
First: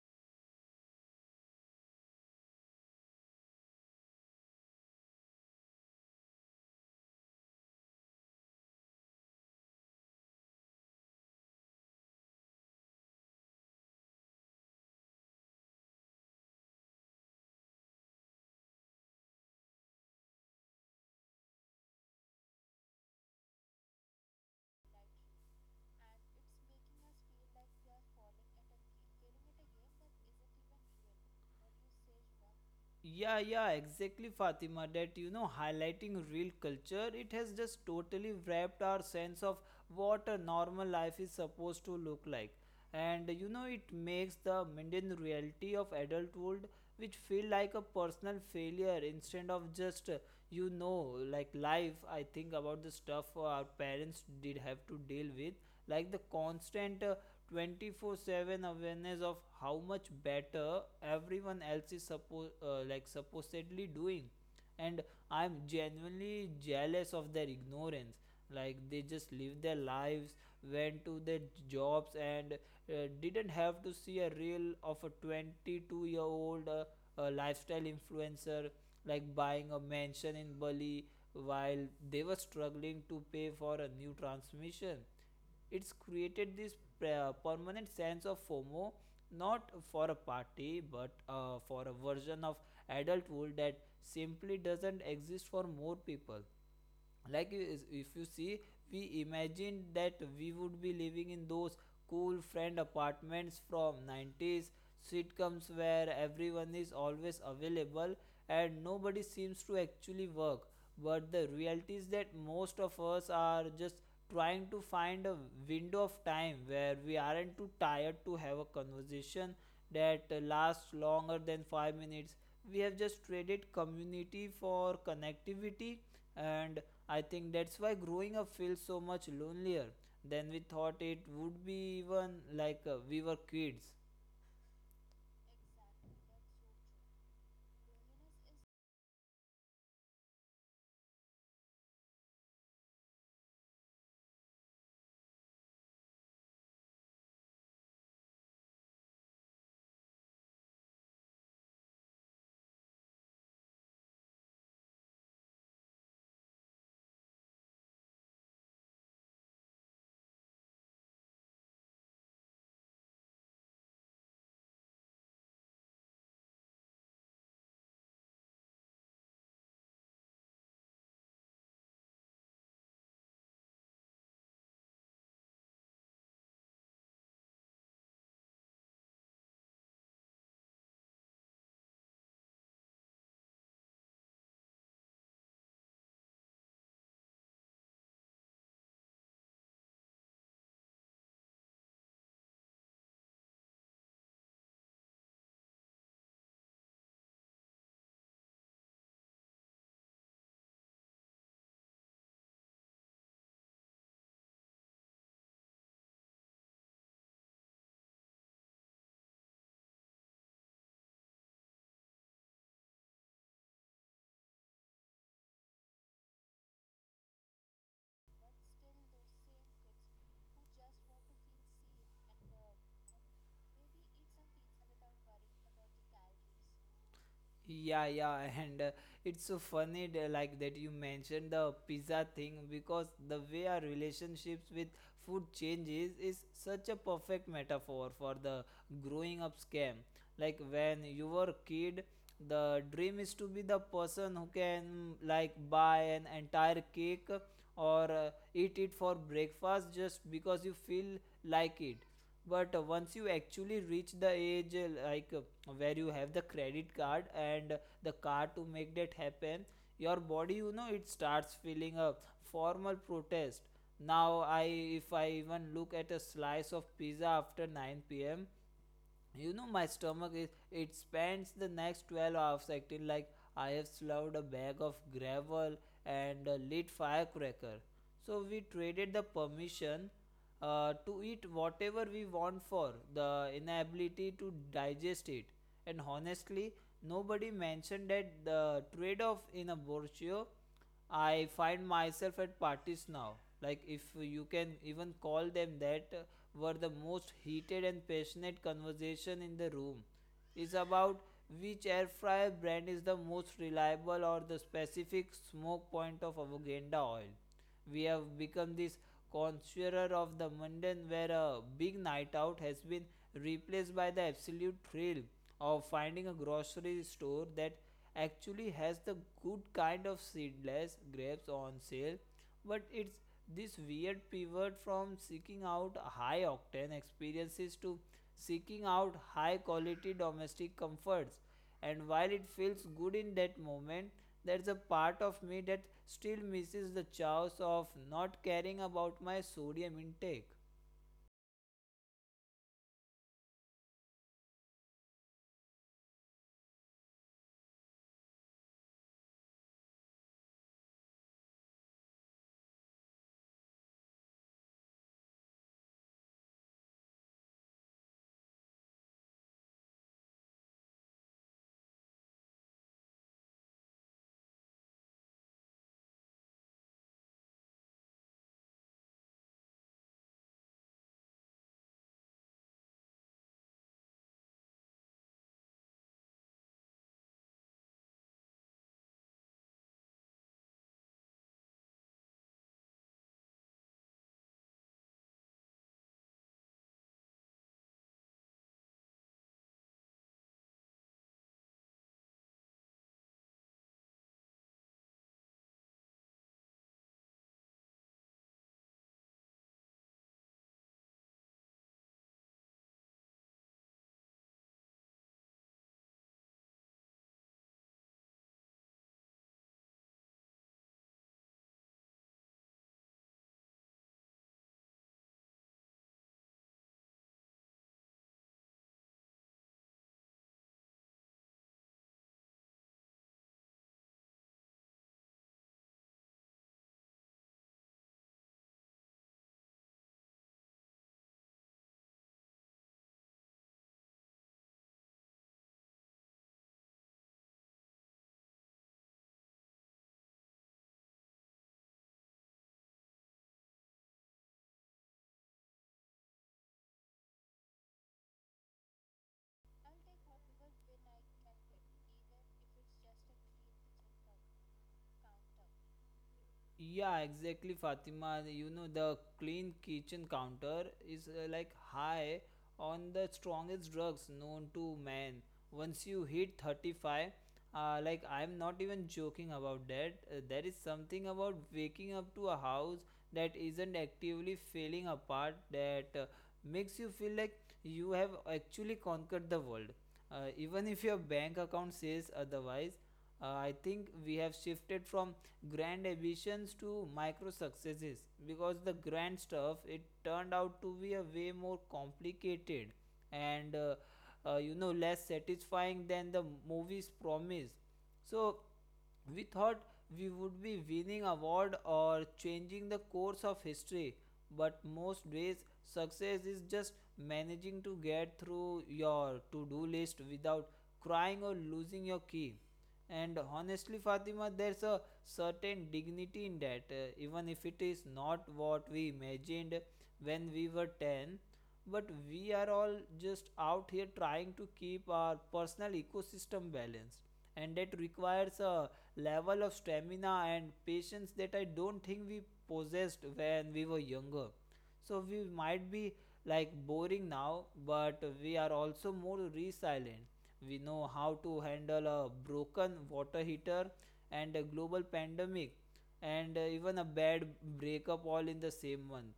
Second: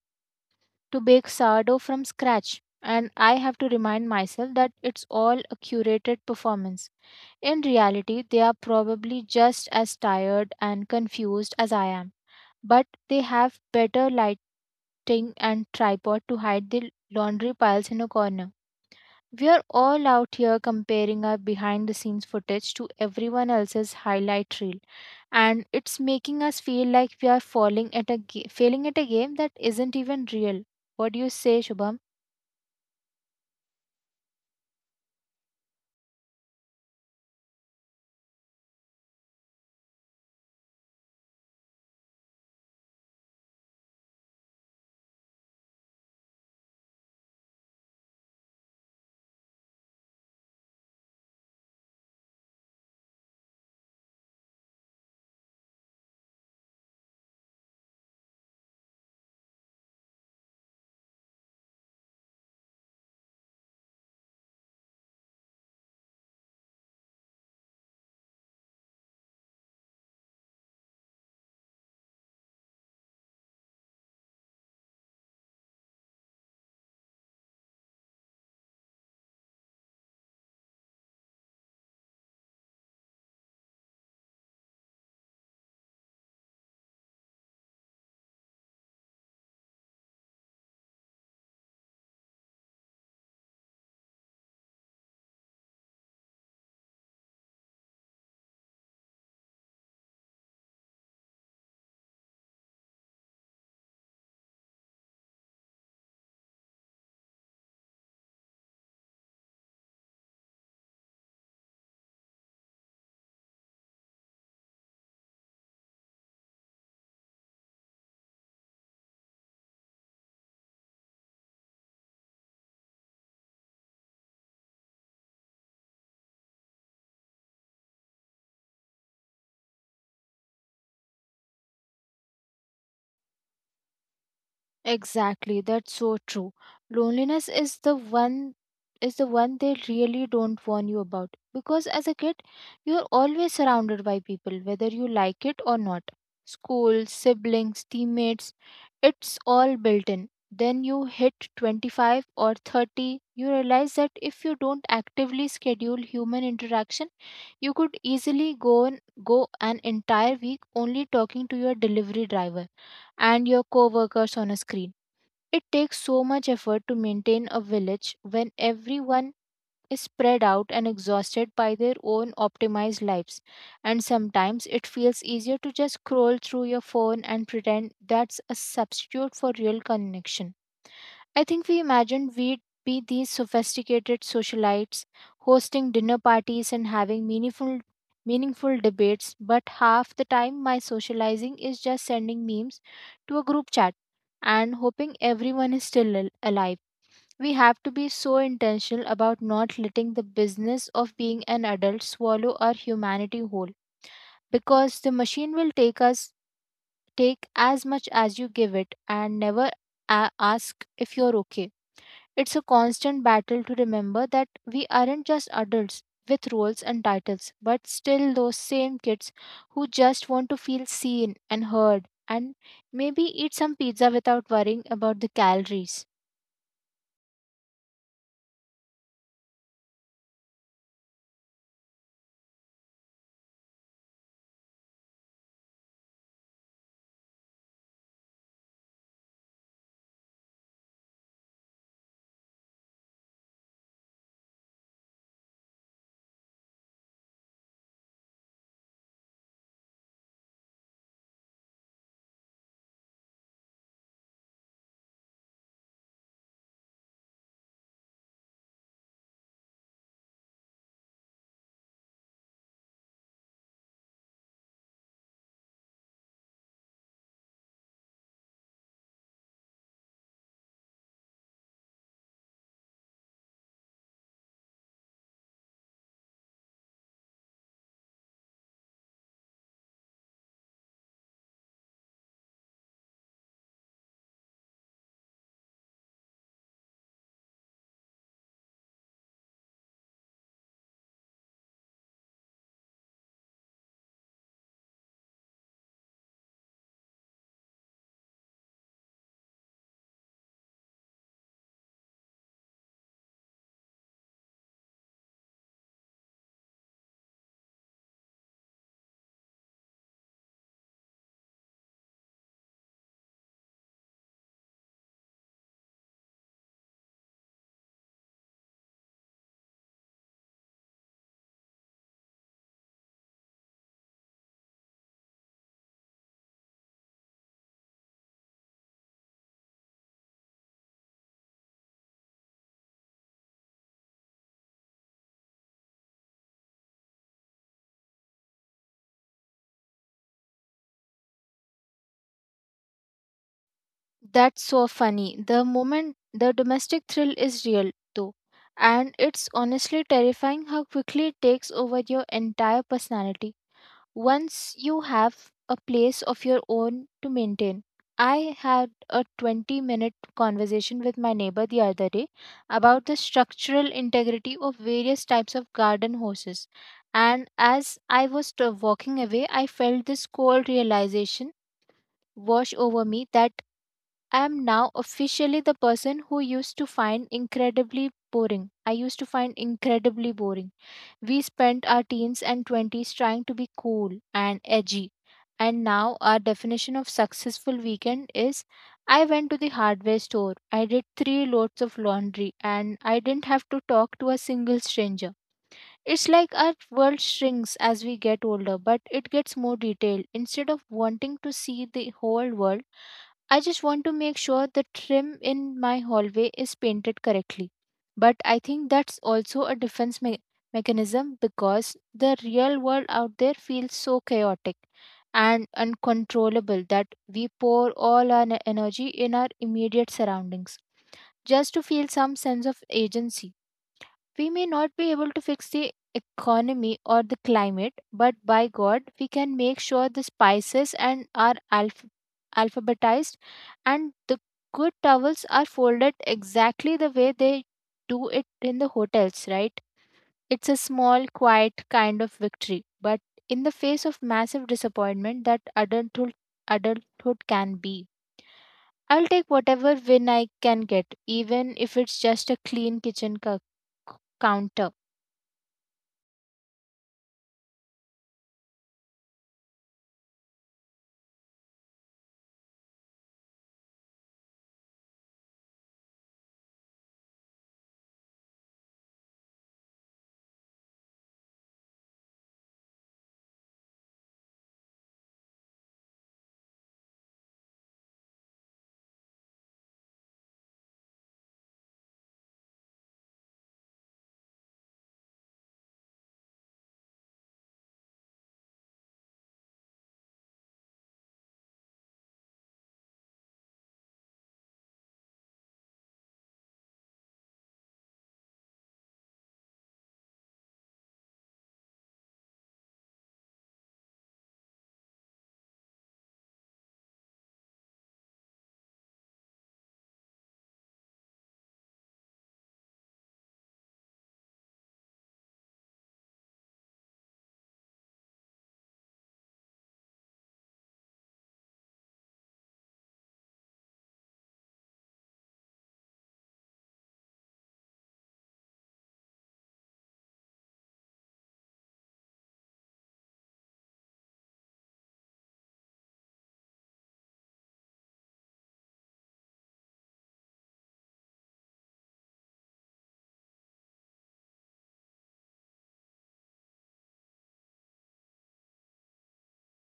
[SPEAKER 2] to bake sourdough from scratch, and I have to remind myself that it's all a curated performance. In reality, they are probably just as tired and confused as I am, but they have better lighting and tripod to hide the laundry piles in a corner. We are all out here comparing our behind the scenes footage to everyone else's highlight reel, and it's making us feel like we are falling at a ga- failing at a game that isn't even real. What do you say, Shubham?
[SPEAKER 1] Yeah, yeah, exactly, Fatima. That you know, highlighting real culture, it has just totally wrapped our sense of what a normal life is supposed to look like. And you know, it makes the mundane reality of adulthood, which feel like a personal failure instead of just you know, like life. I think about the stuff our parents did have to deal with, like the constant 24/7 awareness of how much better everyone else is supposed like supposedly doing. And I'm genuinely jealous of their ignorance. Like they just live their lives, went to their jobs and didn't have to see a reel of a 22-year-old year old lifestyle influencer like buying a mansion in Bali while they were struggling to pay for a new transmission. It's created this permanent sense of FOMO, not for a party, but for a version of adulthood that simply doesn't exist for more people. Like if you see, we imagined that we would be living in those cool friend apartments from 90s sitcoms, where everyone is always available and nobody seems to actually work. But the reality is that most of us are just trying to find a window of time where we aren't too tired to have a conversation that lasts longer than 5 minutes. We have just traded community for connectivity, and I think that's why growing up feels so much lonelier than we thought it would be, even like we were kids.
[SPEAKER 2] Exactly, that's so true. Loneliness is the one they really don't warn you about because as a kid you're always surrounded by people whether you like it or not. School, siblings, teammates, it's all built in. Then you hit 25 or 30, you realize that if you don't actively schedule human interaction, you could easily go an entire week only talking to your delivery driver and your coworkers on a screen. It takes so much effort to maintain a village when everyone is spread out and exhausted by their own optimized lives. And sometimes it feels easier to just scroll through your phone and pretend that's a substitute for real connection. I think we imagined we'd be these sophisticated socialites hosting dinner parties and having meaningful debates, but half the time my socializing is just sending memes to a group chat and hoping everyone is still alive. We have to be so intentional about not letting the business of being an adult swallow our humanity whole because the machine will take as much as you give it and never ask if you're okay. It's a constant battle to remember that we aren't just adults with roles and titles, but still those same kids who just want to feel seen and heard and maybe eat some pizza without worrying about the calories.
[SPEAKER 1] Yeah, yeah, and it's so funny like that you mentioned the pizza thing, because the way our relationships with food changes is such a perfect metaphor for the growing up scam. Like when you were a kid, the dream is to be the person who can like buy an entire cake, or eat it for breakfast just because you feel like it. But once you actually reach the age where you have the credit card and the card to make that happen, your body, you know, it starts feeling a formal protest. Now I if I even look at a slice of pizza after 9 p.m., you know my stomach is it spends the next 12 hours acting like I have swallowed a bag of gravel and a lit firecracker. So we traded the permission to eat whatever we want for the inability to digest it. And honestly, nobody mentioned that the trade-off in a brochure. I find myself at parties now. Like, if you can even call them that, were the most heated and passionate conversation in the room is about which air fryer brand is the most reliable or the specific smoke point of avoganda oil. We have become this conjurer of the mundane, where a big night out has been replaced by the absolute thrill of finding a grocery store that actually has the good kind of seedless grapes on sale. But it's this weird pivot from seeking out high octane experiences to seeking out high quality domestic comforts. And while it feels good in that moment, there's a part of me that still misses the chaos of not caring about my sodium intake.
[SPEAKER 2] That's so funny. The moment the domestic thrill is real, though, and it's honestly terrifying how quickly it takes over your entire personality once you have a place of your own to maintain. I had a 20-minute conversation with my neighbor the other day about the structural integrity of various types of garden hoses. And as I was walking away, I felt this cold realization wash over me that I am now officially the person who used to find incredibly boring. I used to find incredibly boring. We spent our teens and 20s trying to be cool and edgy, and now our definition of successful weekend is I went to the hardware store, I did three loads of laundry, and I didn't have to talk to a single stranger. It's like our world shrinks as we get older, but it gets more detailed. Instead of wanting to see the whole world, I just want to make sure the trim in my hallway is painted correctly. But I think that's also a mechanism because the real world out there feels so chaotic and uncontrollable that we pour all our energy in our immediate surroundings just to feel some sense of agency. We may not be able to fix the economy or the climate, but by God, we can make sure the spices and are alphabetized and the good towels are folded exactly the way they do it in the hotels, right? It's a small, quiet kind of victory, but in the face of massive disappointment that adulthood can be. I'll take whatever win I can get, even if it's just a clean kitchen counter.
[SPEAKER 1] Yeah, exactly, Fatima. You know, the clean kitchen counter is like high on the strongest drugs known to man. Once you hit 35, like I'm not even joking about that. There is something about waking up to a house that isn't actively falling apart that makes you feel like you have actually conquered the world. Even if your bank account says otherwise, I think we have shifted from grand ambitions to micro successes because the grand stuff it turned out to be a way more complicated and less satisfying than the movies promise, so we thought we would be winning award or changing the course of history, but most days success is just managing to get through your to do list without crying or losing your key. And honestly, Fatima, there's a certain dignity in that, even if it is not what we imagined when we were 10. But we are all just out here trying to keep our personal ecosystem balanced, and that requires a level of stamina and patience that I don't think we possessed when we were younger. So we might be like boring now, but we are also more resilient. We know how to handle a broken water heater and a global pandemic and even a bad breakup all in the same month,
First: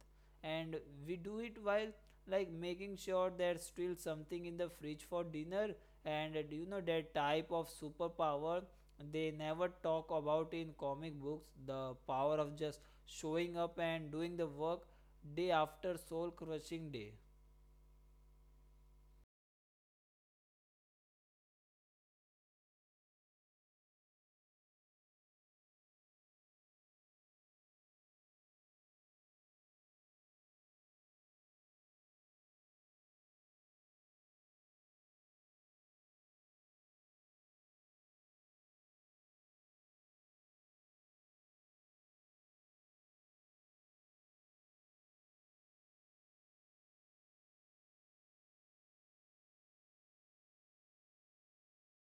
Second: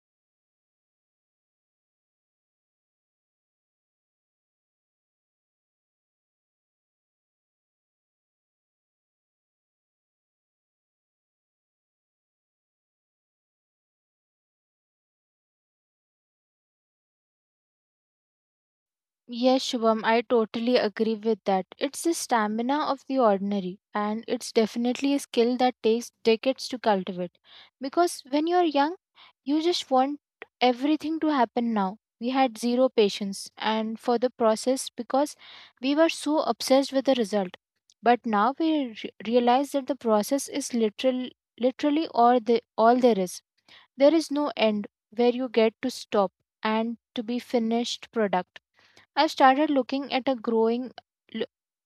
[SPEAKER 1] and we do it while like making sure there's still something in the fridge for dinner. And that type of superpower they never talk about in comic books, the power of just showing up and doing the work day after soul crushing day.
[SPEAKER 2] Yes, Shubham, I totally agree with that. It's the stamina of the ordinary, and it's definitely a skill that takes decades to cultivate. Because when you're young, you just want everything to happen now. We had zero patience and for the process because we were so obsessed with the result. But now we realize that the process is literally all, all there is. There is no end where you get to stop and to be finished product. I started loo-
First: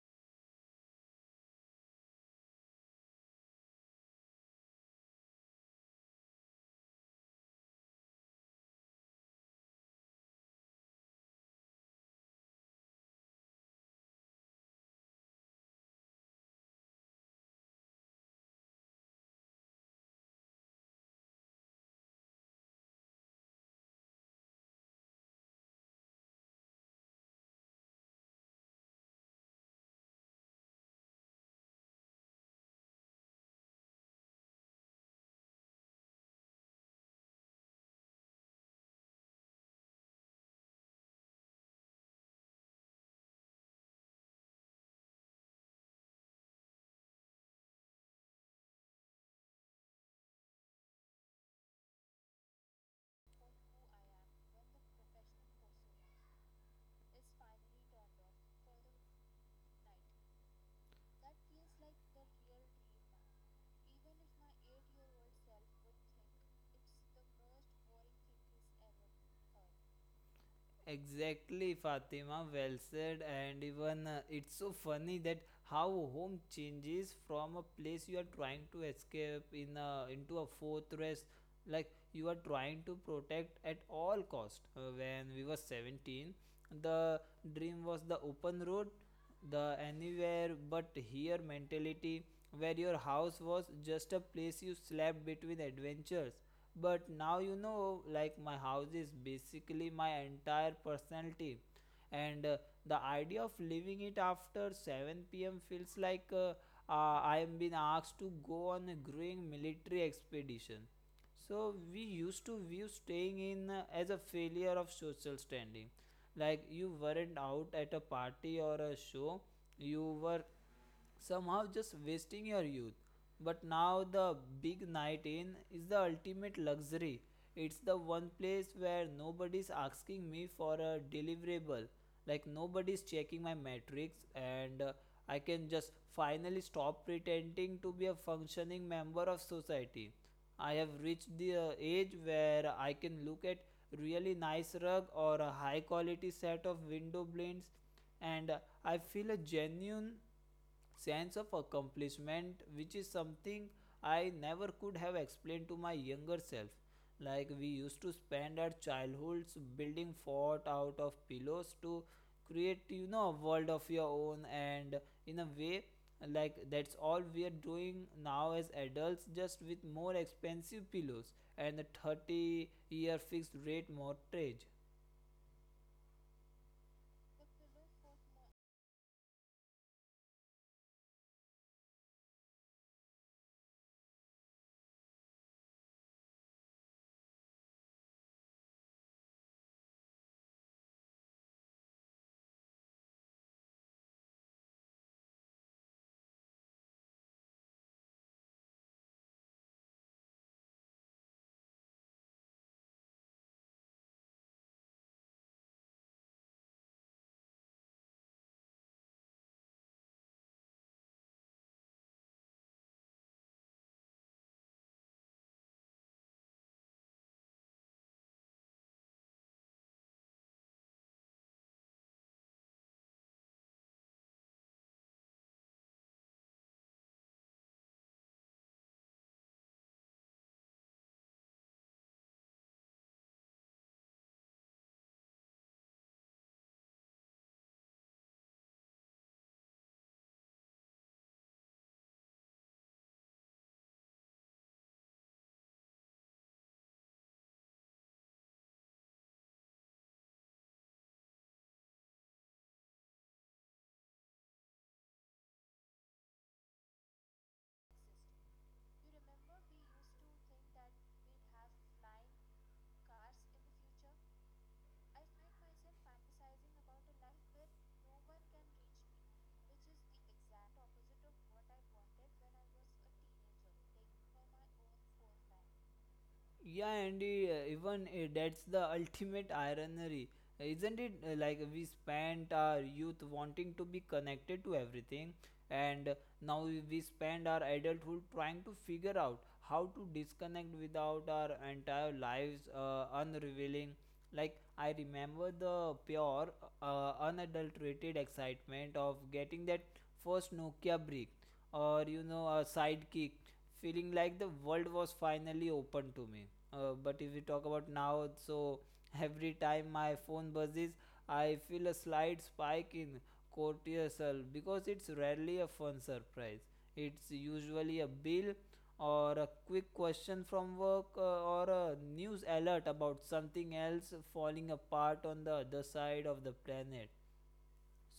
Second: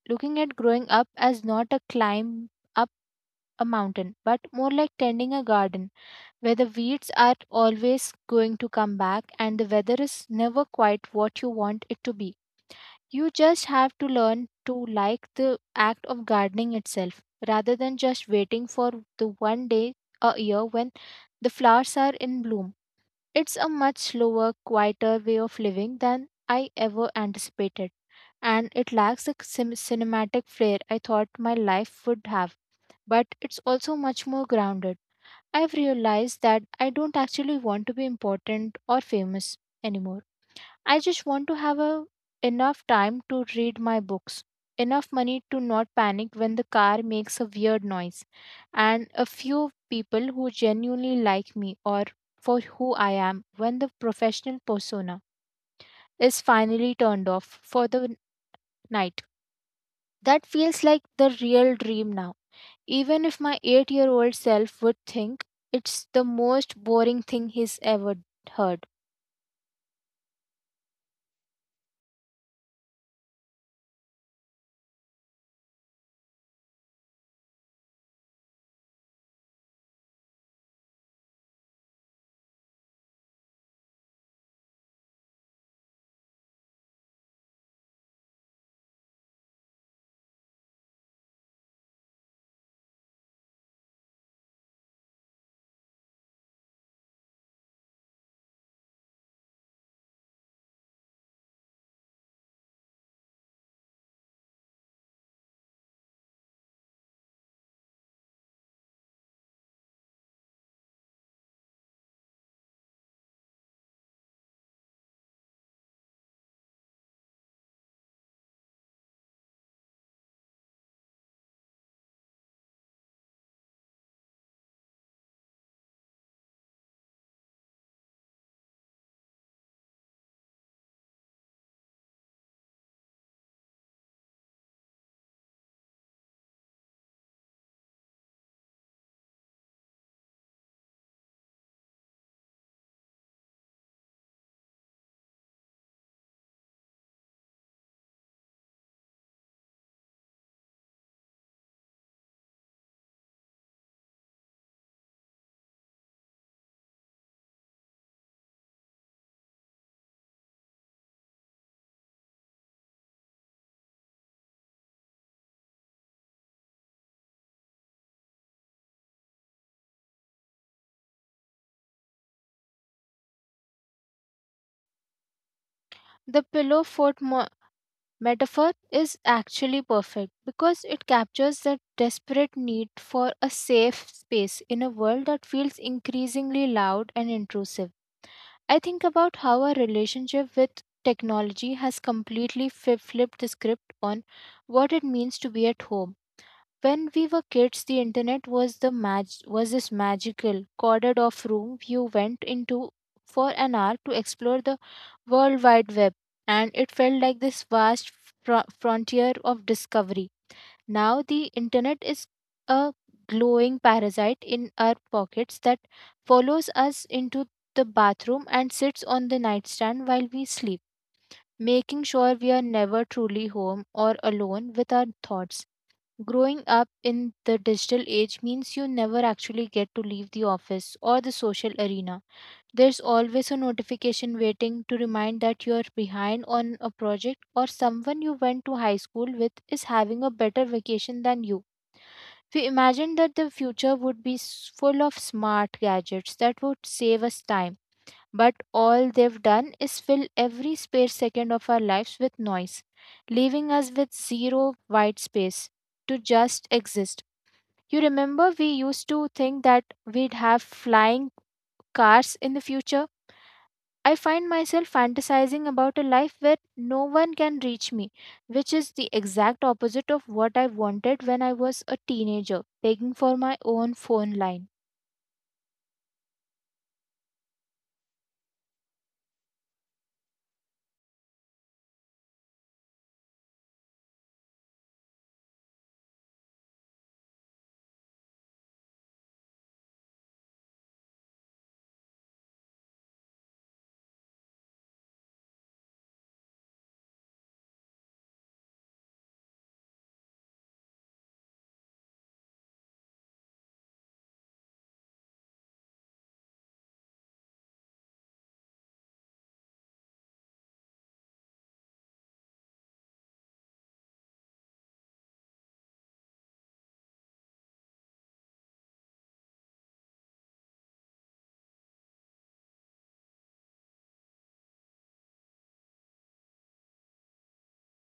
[SPEAKER 2] looking at growing up as not a climb up a mountain, but more like tending a garden where the weeds are always going to come back and the weather is never quite what you want it to be. You just have to learn to like the act of gardening itself rather than just waiting for the one day a year when the flowers are in bloom. It's a much slower, quieter way of living than I ever anticipated and it lacks the cinematic flair I thought my life would have, but it's also much more grounded. I've realized that I don't actually want to be important or famous anymore. I just want to have a, enough time to read my books, enough money to not panic when the car makes a weird noise, and a few people who genuinely like me or for who I am when the professional persona is finally turned off for the night. That feels like the real dream now. Even if my 8-year-old self would think it's the most boring thing he's ever heard.
[SPEAKER 1] Exactly, Fatima. Well said. And even it's so funny that how home changes from a place you are trying to escape in a, into a fortress, like you are trying to protect at all cost. When we were 17, the dream was the open road, the anywhere but here mentality, where your house was just a place you slept between adventures. But now, you know, like my house is basically my entire personality, and the idea of leaving it after 7 p.m. feels like I am being asked to go on a growing military expedition. So we used to view staying in as a failure of social standing, like you weren't out at a party or a show, you were somehow just wasting your youth. But now the big night in is the ultimate luxury, it's the one place where nobody's asking me for a deliverable, like nobody's checking my metrics. And I can just finally stop pretending to be a functioning member of society. I have reached the age where I can look at really nice rug or a high quality set of window blinds, and I feel a genuine sense of accomplishment, which is something I never could have explained to my younger self. Like we used to spend our childhoods building fort out of pillows to create, you know, a world of your own. And in a way, like that's all we are doing now as adults, just with more expensive pillows and a 30-year fixed rate mortgage.
[SPEAKER 2] The pillow fort metaphor is actually perfect because it captures the desperate need for a safe space in a world that feels increasingly loud and intrusive. I think about how our relationship with technology has completely flipped the script on what it means to be at home. When we were kids, the internet was this magical corded off room you went into for an hour to explore the world wide web, and it felt like this vast frontier of discovery. Now the internet is a glowing parasite in our pockets that follows us into the bathroom and sits on the nightstand while we sleep, making sure we are never truly home or alone with our thoughts. Growing up in the digital age means you never actually get to leave the office or the social arena. There's always a notification waiting to remind that you're behind on a project or someone you went to high school with is having a better vacation than you. We imagined that the future would be full of smart gadgets that would save us time, but all they've done is fill every spare second of our lives with noise, leaving us with zero white space to just exist. You remember we used to think that we'd have flying cars in the future? I find myself fantasizing about a life where no one can reach me, which is the exact opposite of what I wanted when I was a teenager, begging for my own phone line.
[SPEAKER 1] Yeah, Andy, even that's the ultimate irony. Isn't it, like we spent our youth wanting to be connected to everything, and now we spend our adulthood trying to figure out how to disconnect without our entire lives unrevealing? Like, I remember the pure, unadulterated excitement of getting that first Nokia brick, or you know, a sidekick, feeling like the world was finally open to me. But if we talk about now, so every time my phone buzzes, I feel a slight spike in cortisol because it's rarely a fun surprise. It's usually a bill or a quick question from work, or a news alert about something else falling apart on the other side of the planet.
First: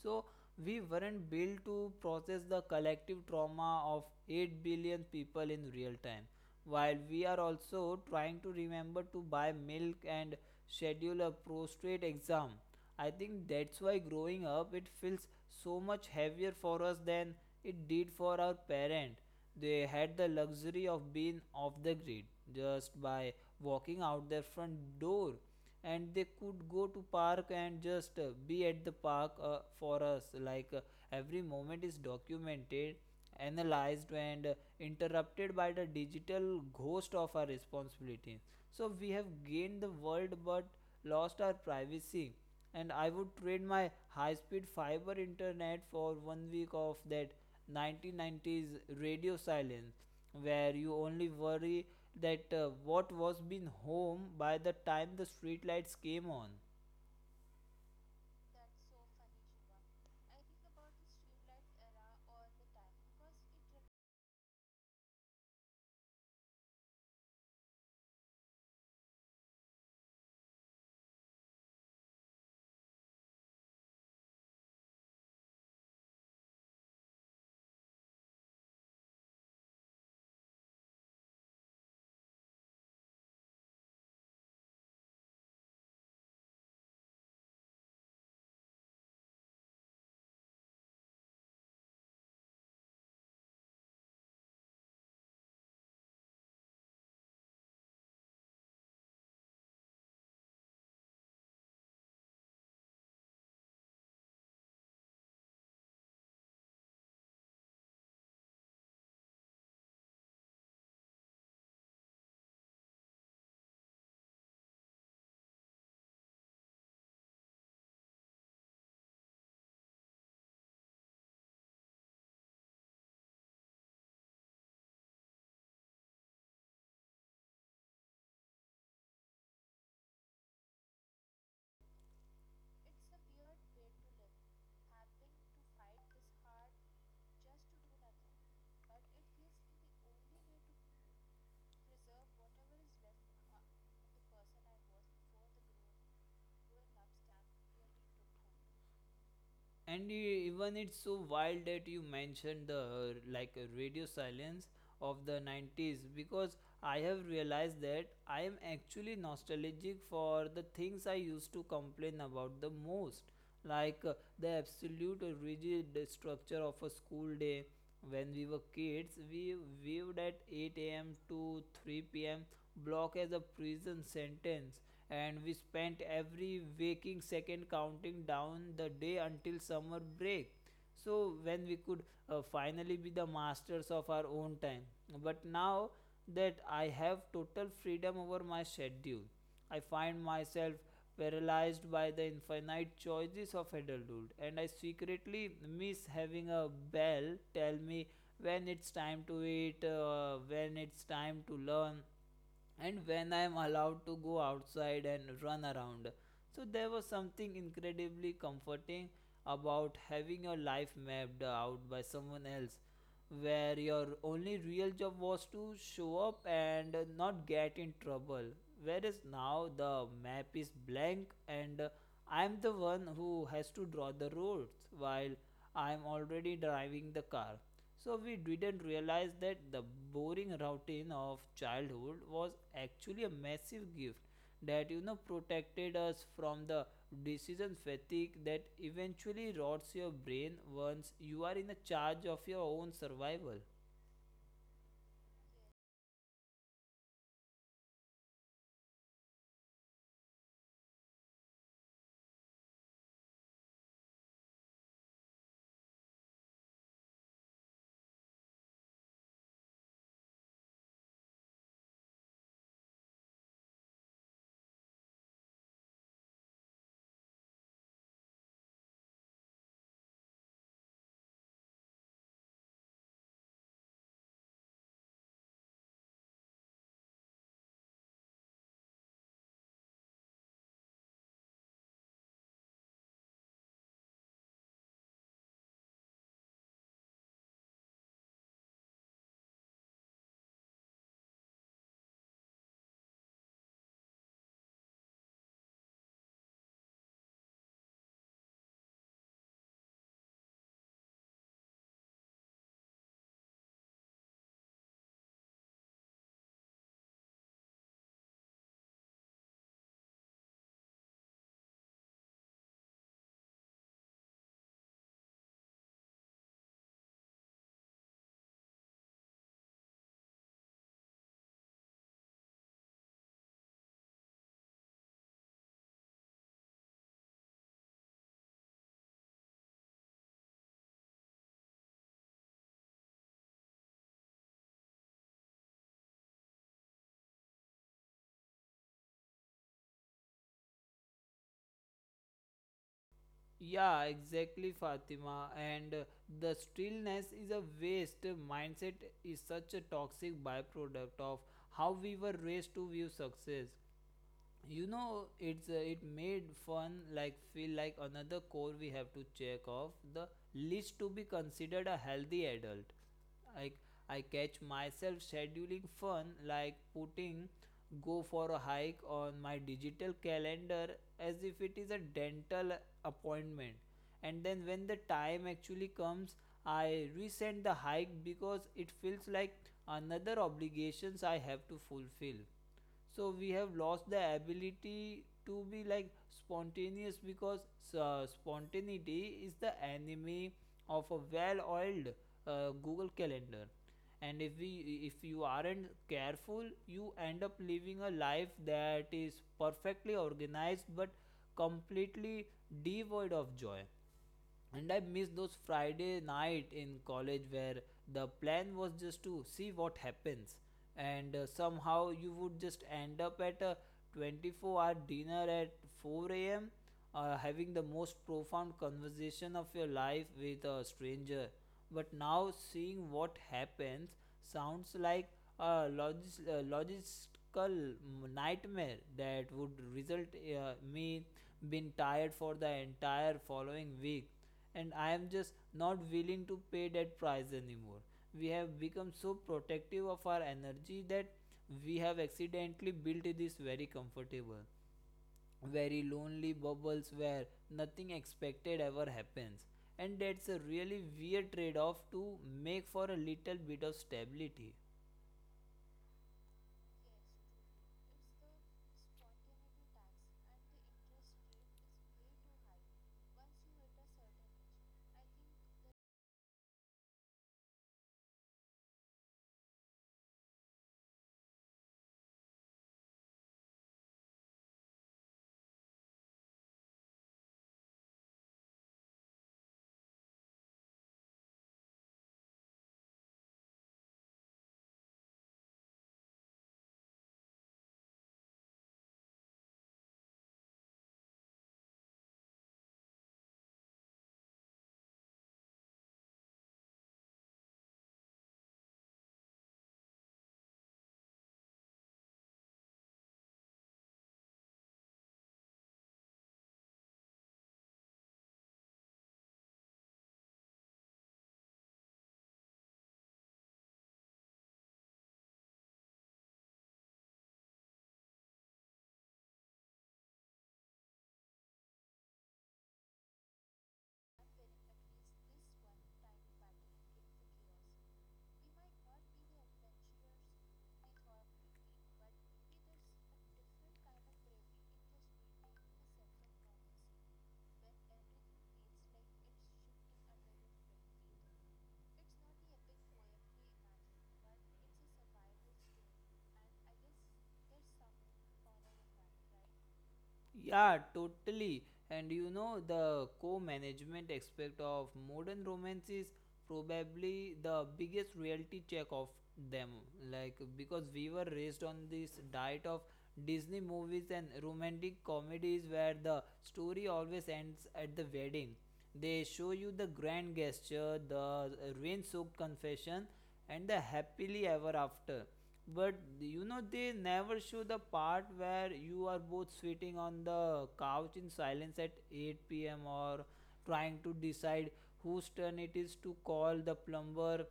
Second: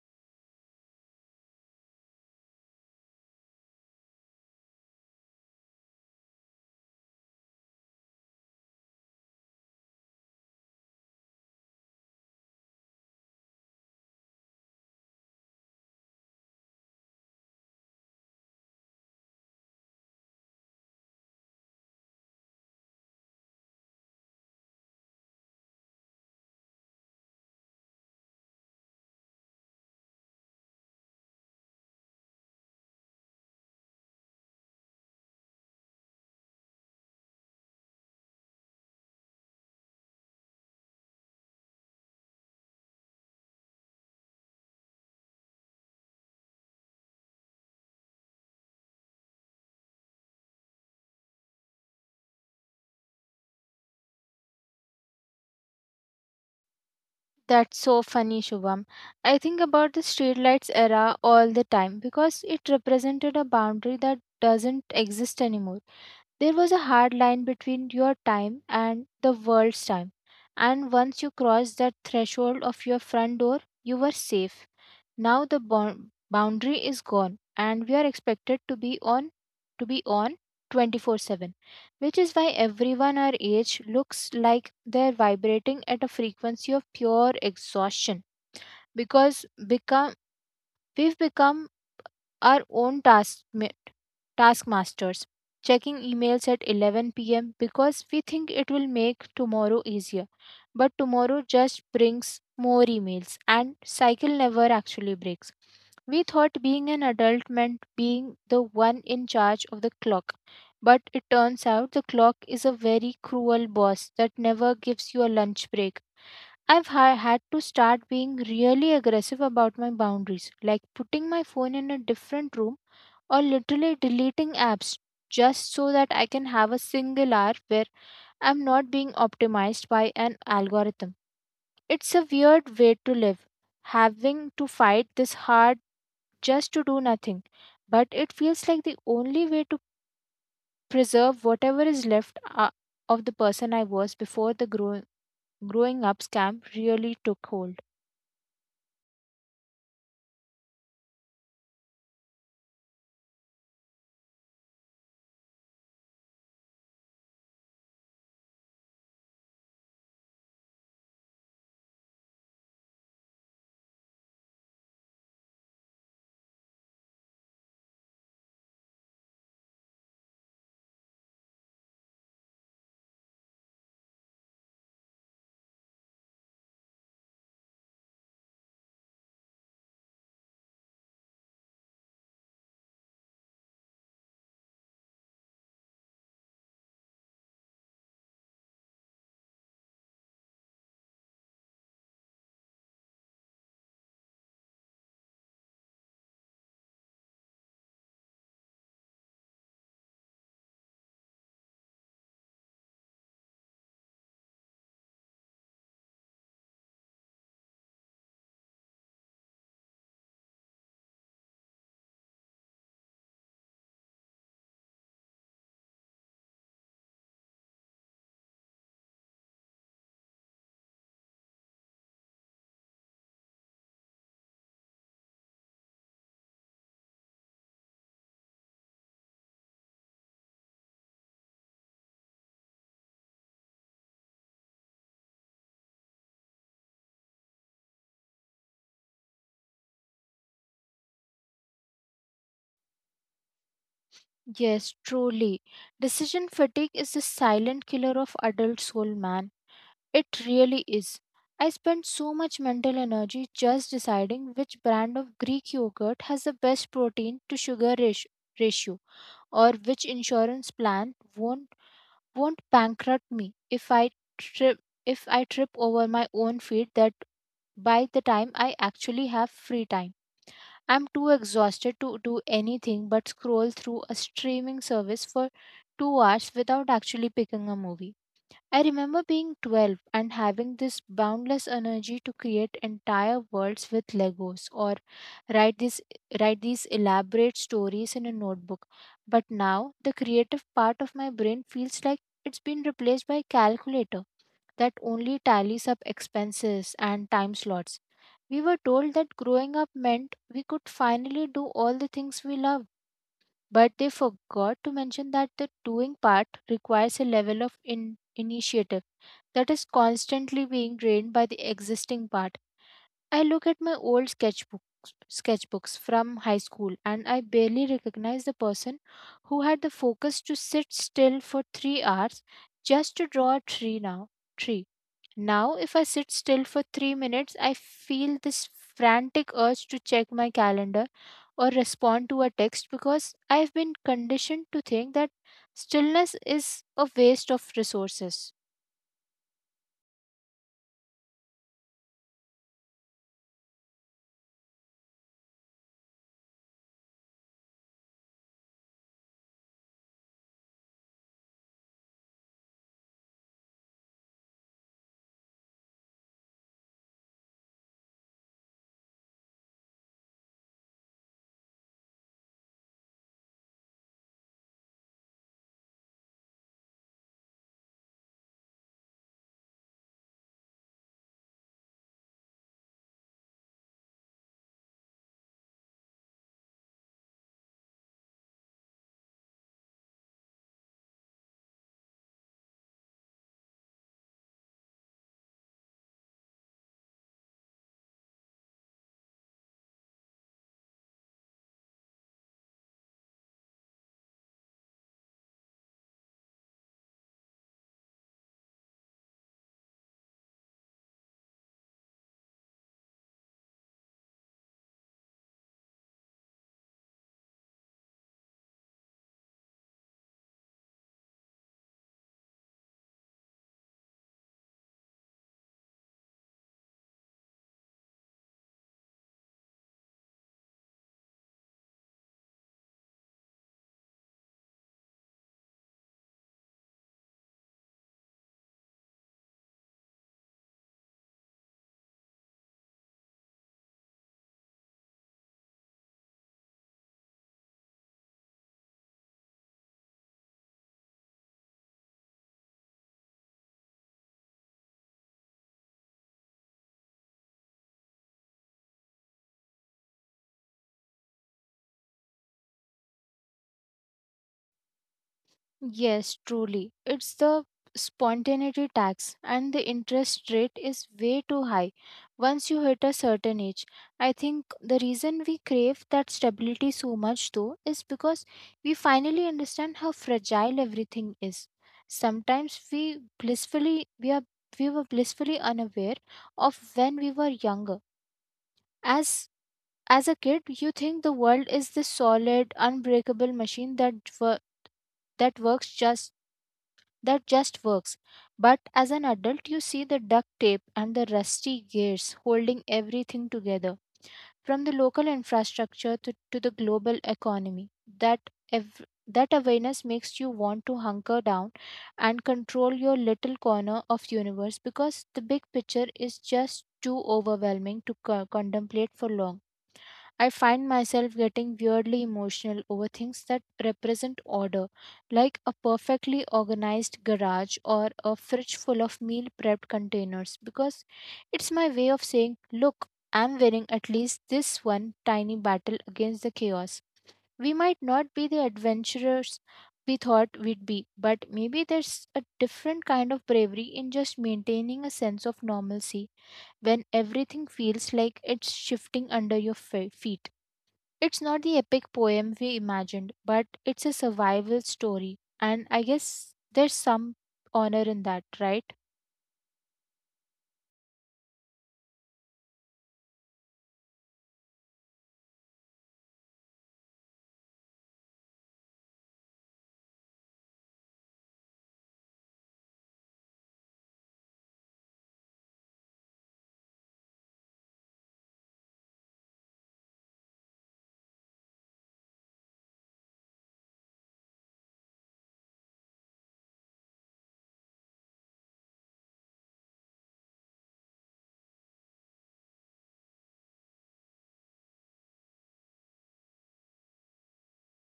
[SPEAKER 1] So we weren't built to process the collective trauma of 8 billion people in real time, while we are also trying to remember to buy milk and schedule a prostate exam. I think that's why growing up it feels so much heavier for us than it did for our parents. They had the luxury of being off the grid just by walking out their front door, and they could go to park and just be at the park. For us, like, every moment is documented, analyzed, and interrupted by the digital ghost of our responsibility. So we have gained the world but lost our privacy, and I would trade my high speed fiber internet for one week of that 1990s radio silence, where you only worry that what was been home by the time the streetlights came on.
[SPEAKER 2] That's so funny, Shubham. I think about the streetlights era all the time because it represented a boundary that doesn't exist anymore. There was a hard line between your time and the world's time, and once you crossed that threshold of your front door, you were safe. Now the boundary is gone, and we are expected to be on 24/7, which is why everyone our age looks like they're vibrating at a frequency of pure exhaustion, because become we've become our own taskmasters, checking emails at 11 p.m. because we think it will make tomorrow easier. But tomorrow just brings more emails, and cycle never actually breaks. We thought being an adult meant being the one in charge of the clock, but it turns out the clock is a very cruel boss that never gives you a lunch break. I've had to start being really aggressive about my boundaries, like putting my phone in a different room or literally deleting apps, just so that I can have a single hour where I'm not being optimized by an algorithm. It's a weird way to live, having to fight this hard just to do nothing, but it feels like the only way to preserve whatever is left of the person I was before the growing up scam really took hold.
[SPEAKER 1] Even it's so wild that you mentioned the radio silence of the 90s, because I have realized that I am actually nostalgic for the things I used to complain about the most. like uh, the absolute rigid structure of a school day. When we were kids, we viewed at 8 a.m to 3 p.m block as a prison sentence, and we spent every waking second counting down the day until summer break. So, when we could finally be the masters of our own time. But now that I have total freedom over my schedule, I find myself paralyzed by the infinite choices of adulthood, and I secretly miss having a bell tell me when it's time to eat, when it's time to learn, and when I am allowed to go outside and run around. So there was something incredibly comforting about having your life mapped out by someone else, where your only real job was to show up and not get in trouble. Whereas now the map is blank, and I am the one who has to draw the roads, while I'm already driving the car. So we didn't realize that the boring routine of childhood was actually a massive gift that, you know, protected us from the decision fatigue that eventually rots your brain once you are in the charge of your own survival.
[SPEAKER 2] Yes, truly. Decision fatigue is the silent killer of adult soul, man. It really is. I spend so much mental energy just deciding which brand of Greek yogurt has the best protein to sugar ratio, or which insurance plan won't bankrupt me trip if I trip over my own feet, that by the time I actually have free time, I'm too exhausted to do anything but scroll through a streaming service for 2 hours without actually picking a movie. I remember being 12 and having this boundless energy to create entire worlds with Legos or write these, write these elaborate stories in a notebook. But now the creative part of my brain feels like it's been replaced by calculator that only tallies up expenses and time slots. We were told that growing up meant we could finally do all the things we love, but they forgot to mention that the doing part requires a level of initiative that is constantly being drained by the existing part. I look at my old sketchbooks from high school, and I barely recognize the person who had the focus to sit still for 3 hours just to draw a tree. Now, if I sit still for 3 minutes, I feel this frantic urge to check my calendar or respond to a text, because I've been conditioned to think that stillness is a waste of resources.
[SPEAKER 1] Yeah, exactly, Fatima. And the stillness is a waste. Mindset is such a toxic byproduct of how we were raised to view success. You know, it made fun like feel like another core we have to check off the list to be considered a healthy adult. Like I catch myself scheduling fun, like putting go for a hike on my digital calendar as if it is a dental appointment. And then when the time actually comes, I resent the hike because it feels like another obligations I have to fulfill. So we have lost the ability to be like spontaneous, because spontaneity is the enemy of a well-oiled google calendar. And if you aren't careful, you end up living a life that is perfectly organized but completely devoid of joy. And I miss those Friday night in college, where the plan was just to see what happens, and somehow you would just end up at a 24-hour dinner at 4 a.m. Having the most profound conversation of your life with a stranger. But now seeing what happens sounds like a logistical nightmare that would result me being tired for the entire following week, and I am just not willing to pay that price anymore. We have become so protective of our energy that we have accidentally built this very comfortable, very lonely bubbles where nothing expected ever happens. And that's a really weird trade off to make for a little bit of stability.
[SPEAKER 2] Yes, truly. It's the spontaneity tax, and the interest rate is way too high once you hit a certain age. I think the reason we crave that stability so much, though, is because we finally understand how fragile everything is. Sometimes we were blissfully unaware of when we were younger. As as a kid, you think the world is this solid, unbreakable machine that wo- that works just that just works. But as an adult, you see the duct tape and the rusty gears holding everything together, from the local infrastructure to the global economy. That ev- that awareness makes you want to hunker down and control your little corner of universe, because the big picture is just too overwhelming to contemplate for long. I find myself getting weirdly emotional over things that represent order, like a perfectly organized garage or a fridge full of meal prepped containers, because it's my way of saying, "Look, I'm winning at least this one tiny battle against the chaos." We might not be the adventurers we thought we'd be, but maybe there's a different kind of bravery in just maintaining a sense of normalcy when everything feels like it's shifting under your feet. It's not the epic poem we imagined, but it's a survival story. And I guess there's some honor in that, right?
[SPEAKER 1] Yeah, totally. And you know, the co management aspect of modern romance is probably the biggest reality check of them. Like, because we were raised on this diet of Disney movies and romantic comedies where the story always ends at the wedding. They show you the grand gesture, the rain soaked confession, and the happily ever after. But you know, they never show the part where you are both sitting on the couch in silence at 8 p.m. or trying to decide whose turn it is to call the plumber,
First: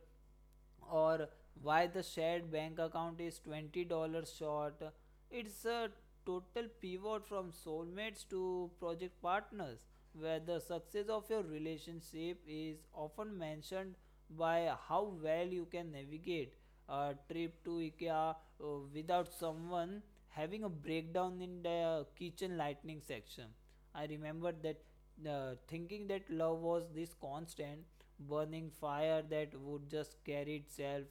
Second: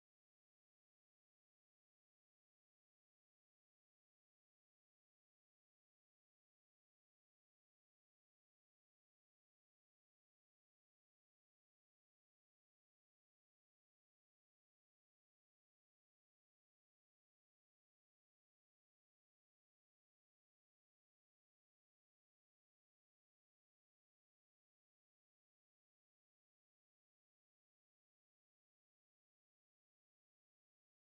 [SPEAKER 1] or why the shared bank account is $20 short. It's a total pivot from soulmates to project partners, where the success of your relationship is often mentioned by how well you can navigate a trip to IKEA, uh, without someone having a breakdown in the kitchen lightning section. I remember that, thinking that love was this constant burning fire that would just carry itself.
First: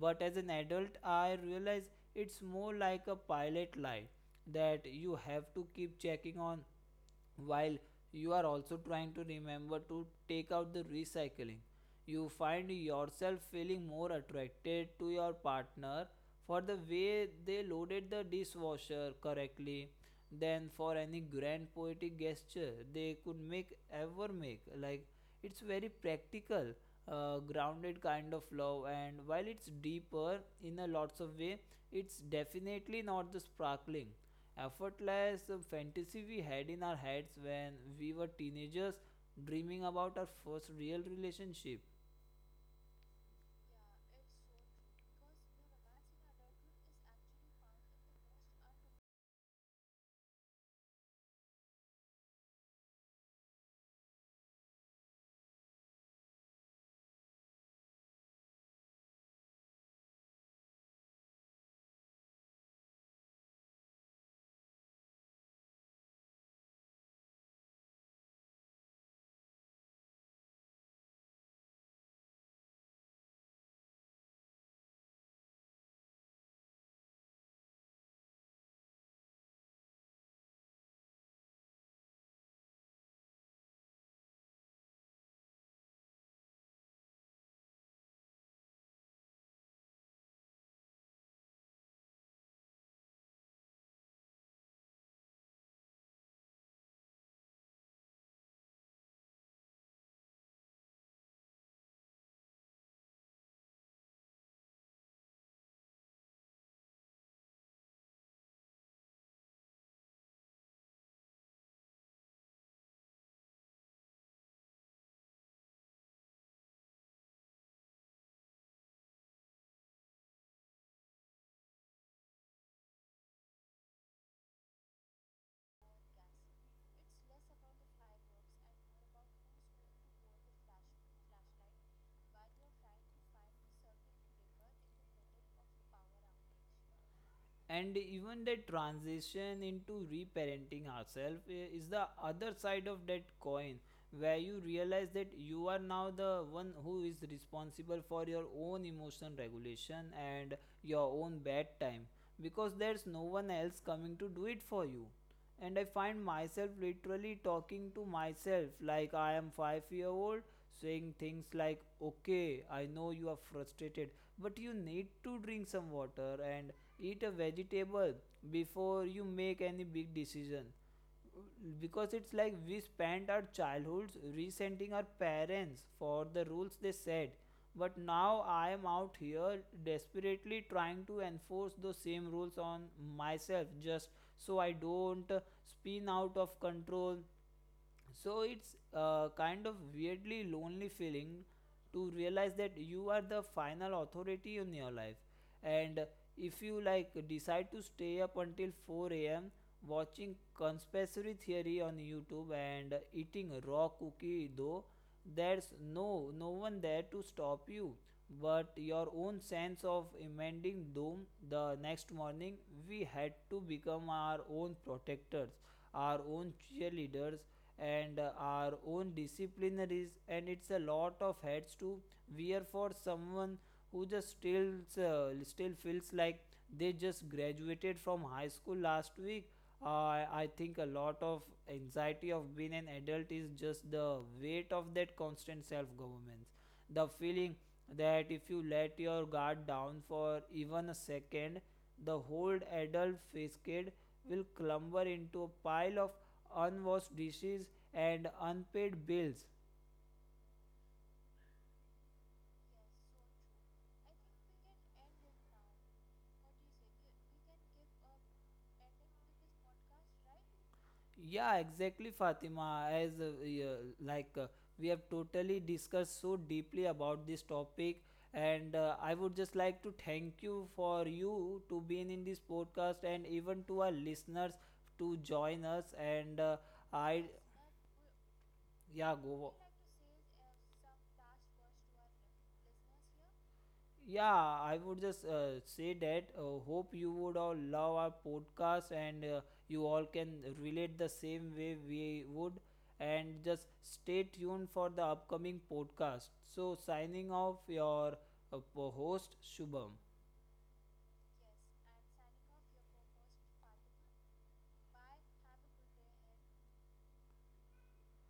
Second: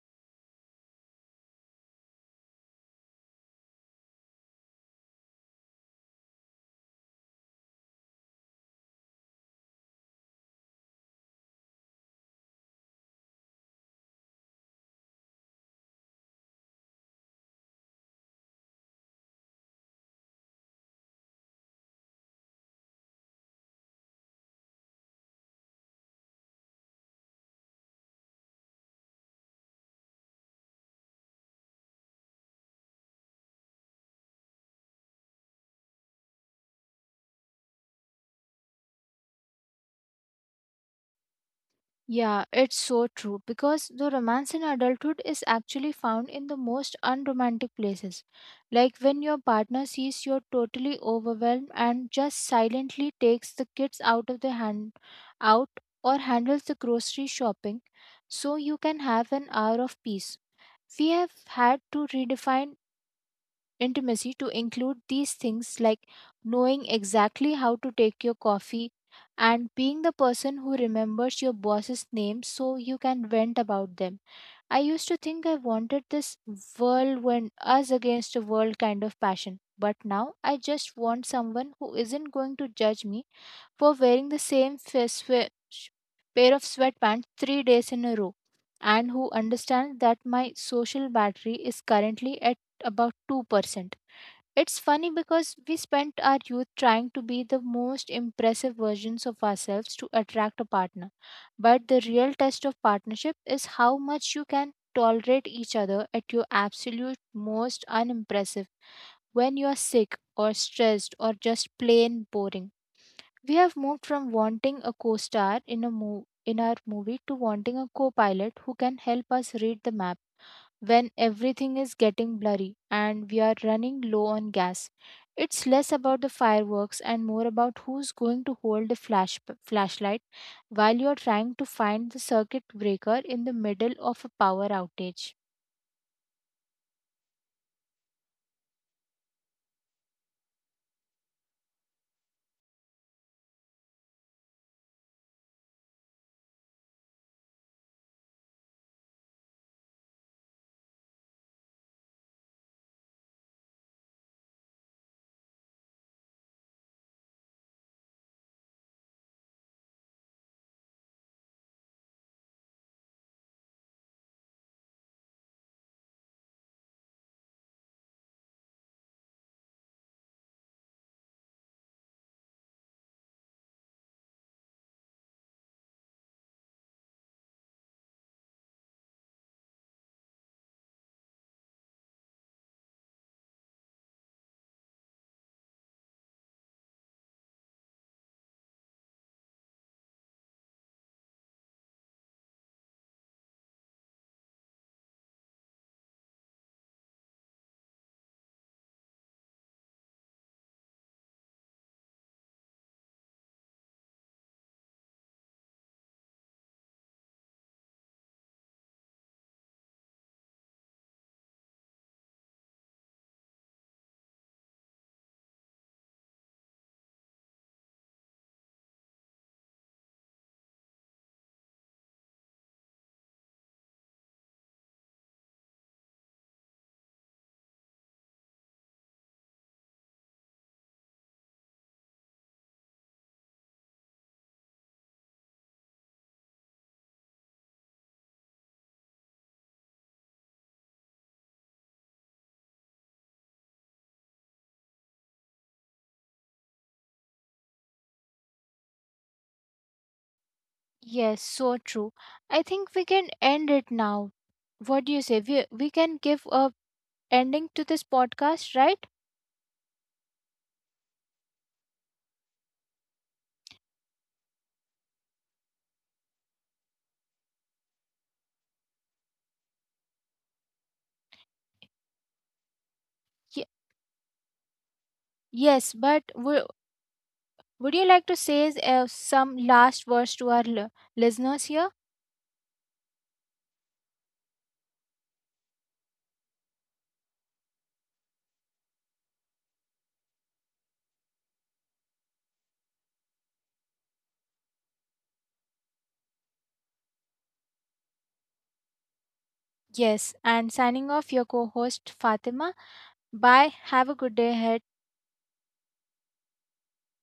[SPEAKER 1] But as an adult, I realize it's more like a pilot light that you have to keep checking on while you are also trying to remember to take out the recycling. You find yourself feeling more attracted to your partner for the way they loaded the dishwasher correctly than for any grand poetic gesture they could make ever make. Like, it's very practical, grounded kind of love, and while it's deeper in a lots of way, it's definitely not the sparkling effortless fantasy we had in our heads when we were teenagers dreaming about our first real relationship.
[SPEAKER 2] Yeah, it's so true, because the romance in adulthood is actually found in the most unromantic places. Like when your partner sees you're totally overwhelmed and just silently takes the kids out of the hand out or handles the grocery shopping so you can have an hour of peace. We have had to redefine intimacy to include these things, like knowing exactly how to take your coffee and being the person who remembers your boss's name so you can vent about them. I used to think I wanted this whirlwind, us against the world kind of passion. But now I just want someone who isn't going to judge me for wearing the same pair of sweatpants 3 days in a row, and who understands that my social battery is currently at about 2%. It's funny because we spent our youth trying to be the most impressive versions of ourselves to attract a partner. But the real test of partnership is how much you can tolerate each other at your absolute most unimpressive, when you're sick or stressed or just plain boring. We have moved from wanting a co-star in our movie to wanting a co-pilot who can help us read the map when everything is getting blurry and we are running low on gas. It's less about the fireworks and more about who's going to hold the flashlight while you're trying to find the circuit breaker in the middle of a power outage.
[SPEAKER 1] And even that transition into reparenting ourselves is the other side of that coin, where you realize that you are now the one who is responsible for your own emotional regulation and your own bad time, because there's no one else coming to do it for you. And I find myself literally talking to myself like I am 5-year old, saying things like, okay, I know you are frustrated, but you need to drink some water and eat a vegetable before you make any big decision. Because it's like we spent our childhoods resenting our parents for the rules they said, but now I am out here desperately trying to enforce those same rules on myself, just so I don't spin out of control. So it's a kind of weirdly lonely feeling to realize that you are the final authority in your life. And if you like decide to stay up until 4 a.m watching conspiracy theory on youtube and eating raw cookie though, there's no one there to stop you but your own sense of impending doom the next morning. We had to become our own protectors, our own cheerleaders, and our own disciplinaries. And it's a lot of hats to wear for someone who just still still feels like they just graduated from high school last week. I think a lot of anxiety of being an adult is just the weight of that constant self governance, the feeling that if you let your guard down for even a second, the whole adult facade will clumber into a pile of unwashed dishes and unpaid bills.
[SPEAKER 2] Yes, so true. I think we can end it now. What do you say? We can give a ending to this podcast, right?
[SPEAKER 1] Yeah, exactly, Fatima. As yeah, like uh, we have totally discussed so deeply about this topic, and I would just like to thank you for you to being in this podcast, and even to our
[SPEAKER 2] Ye-
[SPEAKER 1] listeners to join us. And
[SPEAKER 2] yes, but
[SPEAKER 1] I,
[SPEAKER 2] would you like to
[SPEAKER 1] yeah,
[SPEAKER 2] say
[SPEAKER 1] go.
[SPEAKER 2] some last words to our listeners here?
[SPEAKER 1] Yeah, I would just say that. Hope you would all love our podcast, and you all can relate the same way we would. And just stay tuned for the upcoming podcast. So, signing off, your host Shubham.
[SPEAKER 2] Yes, and signing off your co host Fatima. Bye. Have a good day ahead.